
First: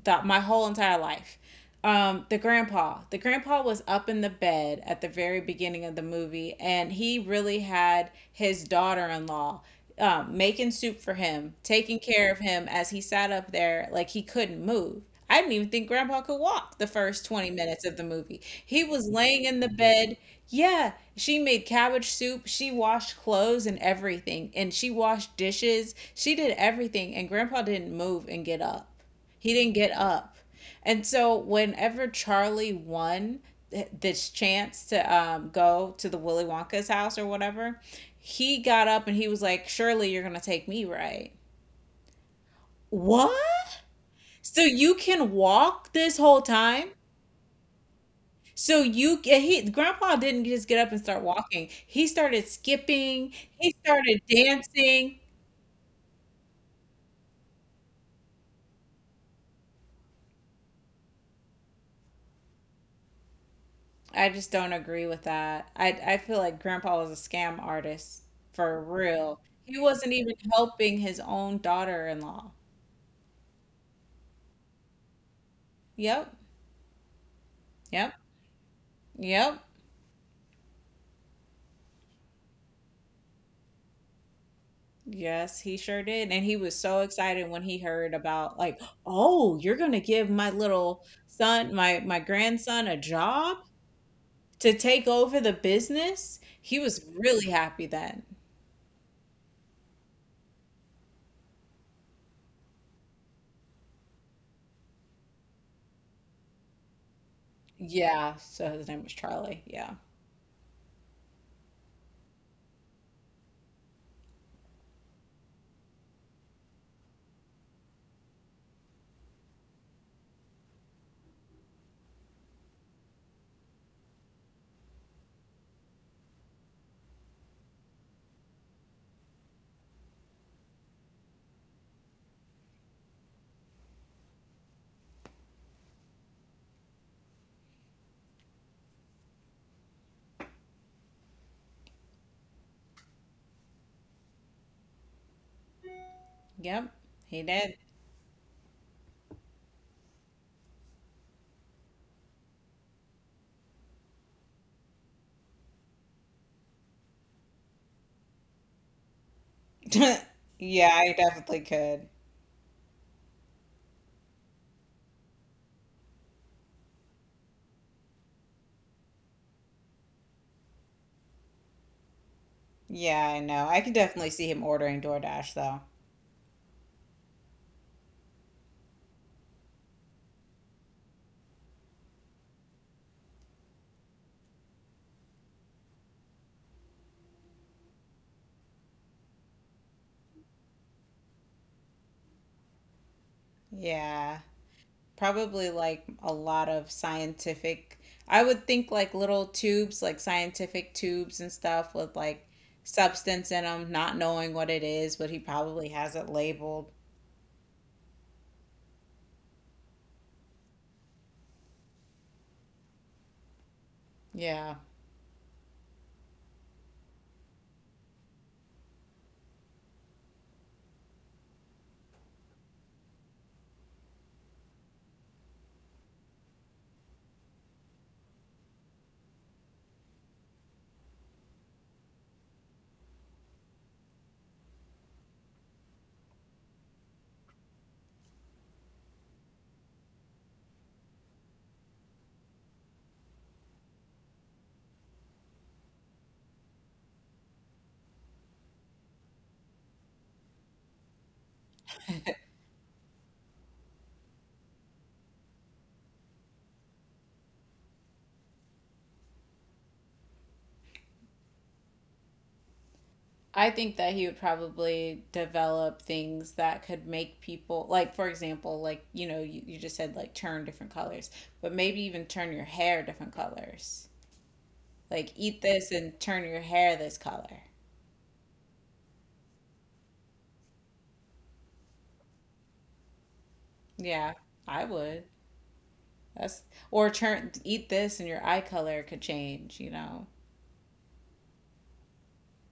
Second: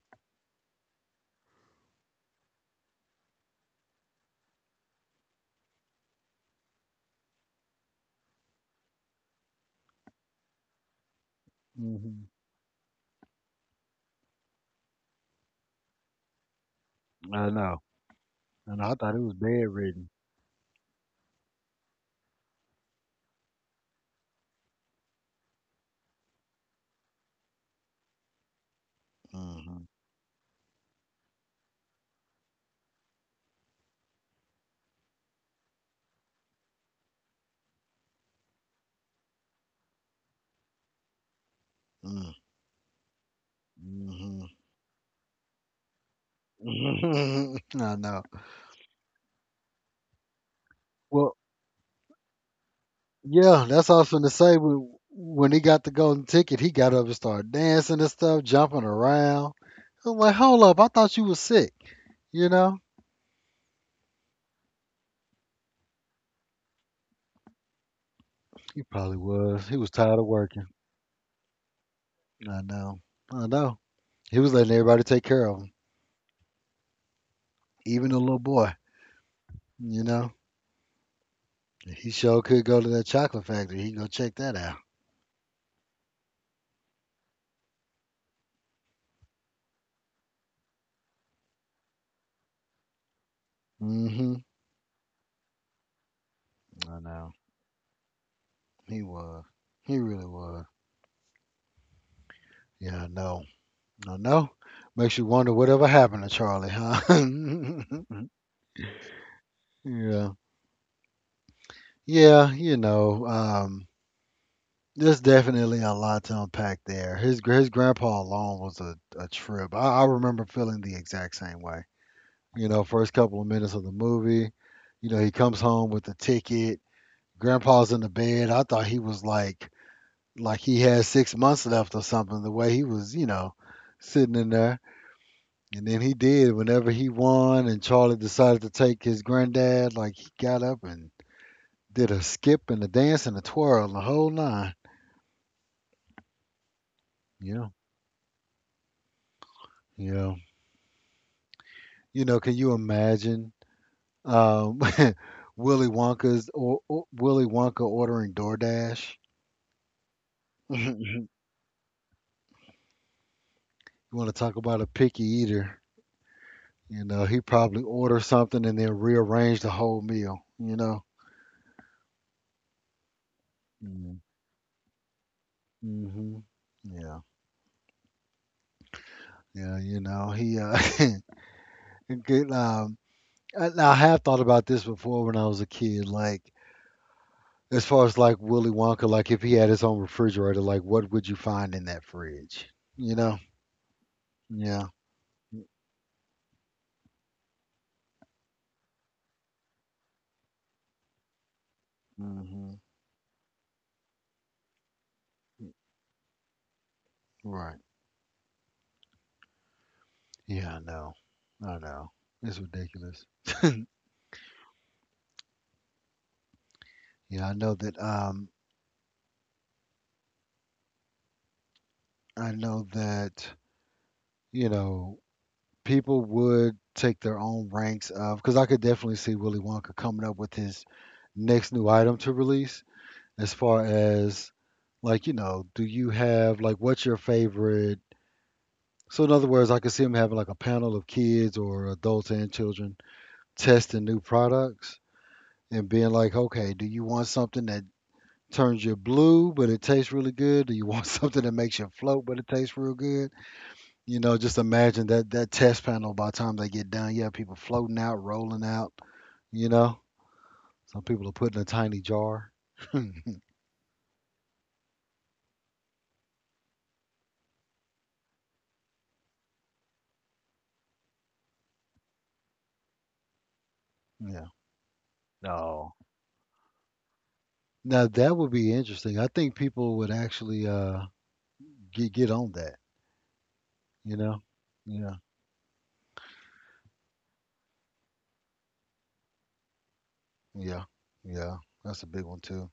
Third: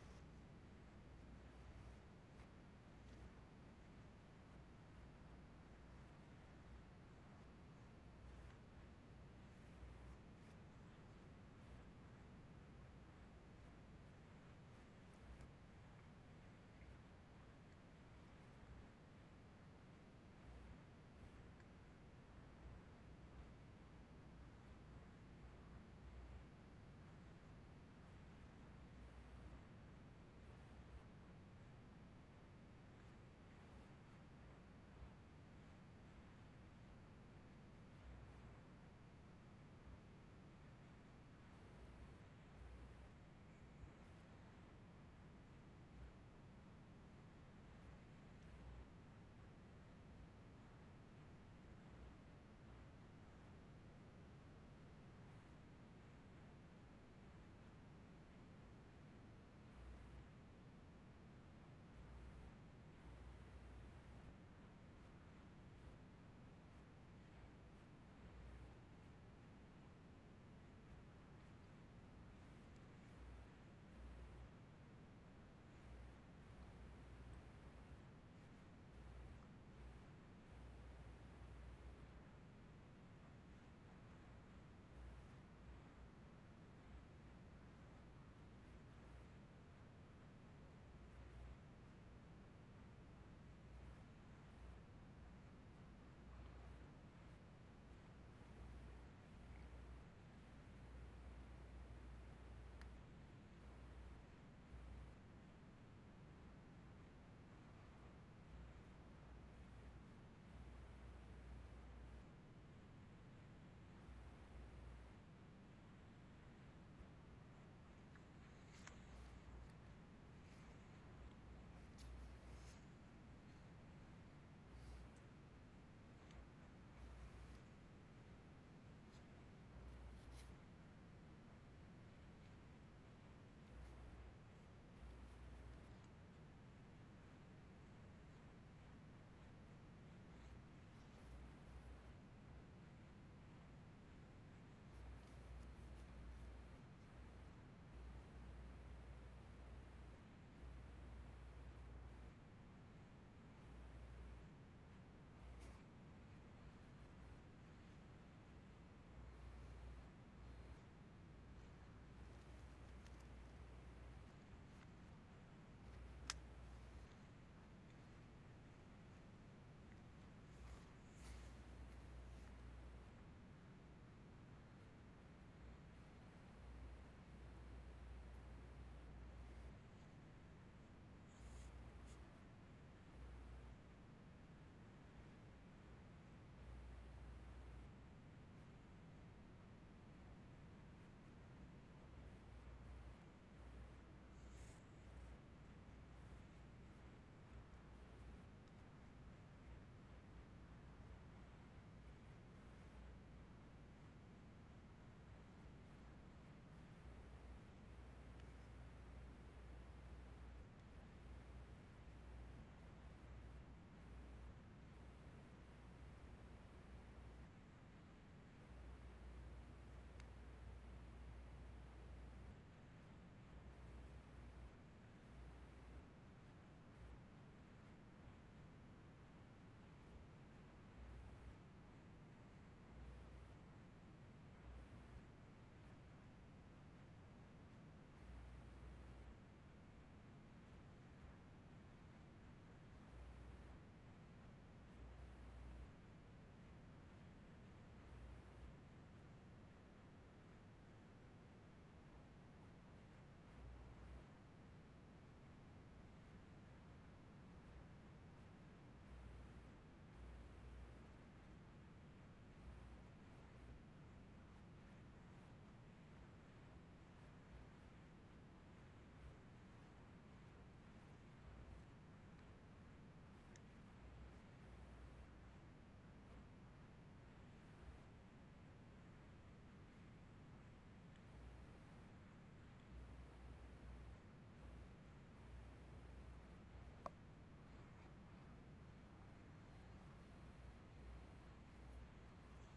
S3: that my whole entire life. The grandpa. The grandpa was up in the bed at the very beginning of the movie, and he really had his daughter in law making soup for him, taking
S1: hmm,
S3: care of him as he sat up there like he couldn't move. I didn't even think grandpa could walk the first
S1: I
S3: 20
S1: know.
S3: minutes of the movie.
S1: And
S3: He
S1: I thought
S3: was
S1: it was
S3: laying in the
S1: bedridden.
S3: bed. Yeah, she made cabbage soup. She washed clothes and everything. And she washed dishes. She did everything. And grandpa didn't move and get up. He didn't
S1: Mm-hmm.
S3: get up. And so whenever Charlie won this chance to go to the Willy Wonka's house or whatever, he got up and he was like, "Surely you're gonna take me, right?"
S1: Mm,
S3: What?
S1: mhm.
S3: So you can walk this whole time?
S1: I know.
S3: So you get he grandpa didn't just get up and start
S1: Well,
S3: walking. He started skipping,
S1: yeah,
S3: he
S1: that's all I was going
S3: started
S1: to say. When,
S3: dancing.
S1: when he got the golden ticket, he got up and started dancing and stuff, jumping around. I was like, hold up, I thought you was sick. You know,
S3: I just don't agree with that. I feel like Grandpa was a scam artist,
S1: he
S3: for
S1: probably
S3: real.
S1: was. He
S3: He
S1: was
S3: wasn't
S1: tired of
S3: even
S1: working.
S3: helping his own daughter-in-law.
S1: I know. I know. He was letting everybody take care of him,
S3: Yep.
S1: even
S3: Yep.
S1: the little boy.
S3: Yep.
S1: You know, he sure could go to that chocolate factory. He go check that out.
S3: Yes, he sure did. And he was so excited when he heard about like, "Oh, you're going to give my little son, my grandson a job
S1: Hmm.
S3: to take over the business?" He
S1: I
S3: was
S1: know.
S3: really happy then.
S1: He was. He really was. Yeah, I know. I know. Makes you wonder whatever happened to Charlie, huh?
S3: Yeah, so his name was Charlie. Yeah.
S1: Yeah. Yeah, you know, there's definitely a lot to unpack there. His grandpa alone was a trip. I remember feeling the exact same way. You know, first couple of minutes of the movie, you know, he comes home with the ticket. Grandpa's in the bed. I thought he was like he had 6 months left or something. The way he was, you know, sitting in there. And then he did whenever he won, and Charlie decided to take his granddad. Like he got up and did a skip and a dance and a twirl and the whole nine.
S3: Yep. He
S1: Yeah,
S3: did.
S1: yeah. You know, can you imagine um, Willy Wonka's or, Willy Wonka ordering DoorDash?
S3: Yeah, I
S1: You
S3: definitely could.
S1: want to talk about a picky eater? You know, he probably ordered something and then rearranged the whole meal. You know.
S3: Yeah, I know. I can
S1: Mm-hmm.
S3: definitely see him ordering DoorDash though.
S1: Mm-hmm. Yeah. Yeah. You know, he good, I, now I have thought about this before when I was a kid. Like as far as like Willy Wonka, like if he had his own refrigerator, like what would you find in that fridge? You know?
S3: Yeah.
S1: Yeah.
S3: Probably like a lot of scientific, I would think like little tubes, like scientific tubes and stuff with like
S1: Hmm.
S3: substance in them, not knowing what it is, but he probably has it labeled.
S1: Right. Yeah, I know. I know. It's ridiculous.
S3: Yeah.
S1: Yeah, I know that. I know that. You know, people would take their own ranks of because I could definitely see Willy Wonka coming up with his next new item to release as far as like, you know, do you have like what's your favorite? So in other words, I could see them having like a panel of kids or adults and children testing new products and being like, okay, do you want something that turns you blue but it tastes really good? Do you want something that makes you float but it tastes real good? You know, just imagine that that test panel, by the time they get done, you have people floating out, rolling out, you know, some people are put in a tiny jar.
S3: I think that he would probably develop things that could make people, like, for example, like, you know, you just said like turn different colors, but maybe even turn your hair different colors.
S1: Yeah,
S3: Like eat this
S1: no.
S3: and turn your hair this color.
S1: Now that would be interesting. I think people would actually get on that, you
S3: Yeah,
S1: know?
S3: I
S1: Yeah,
S3: would. That's or turn eat this and your eye color could change, you know.
S1: yeah, yeah. That's a big one too.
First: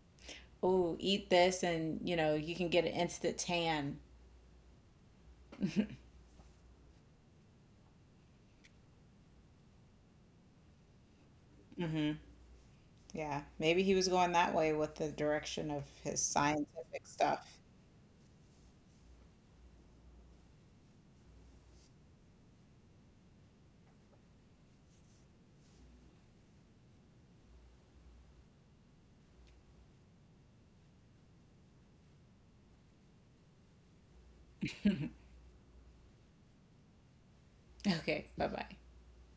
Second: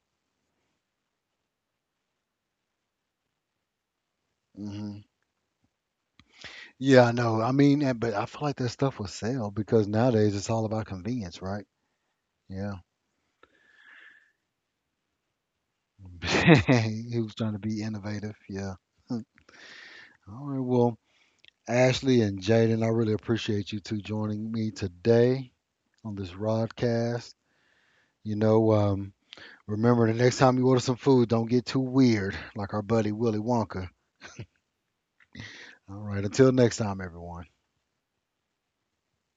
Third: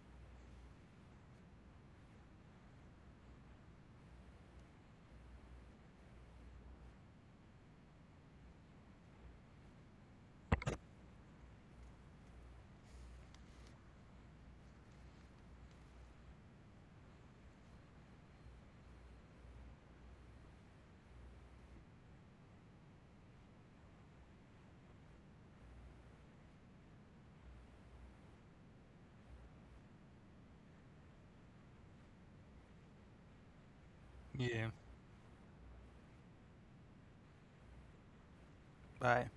S3: Oh, eat this and, you know, you can get an instant tan.
S1: Hmm. Yeah, I know. I mean, but I feel like that stuff will sell because nowadays it's all about convenience, right? Yeah.
S3: Yeah, maybe he was going that way with the direction of his scientific
S1: He was trying
S3: stuff.
S1: to be innovative. Yeah. All right. Well, Ashley and Jaden, I really appreciate you two joining me today on this broadcast. You know, remember, the next time you order some food, don't get too weird, like our buddy Willy Wonka.
S2: yeah.
S1: All right, until next time, everyone.
S3: Okay, bye-bye.
S2: Bye.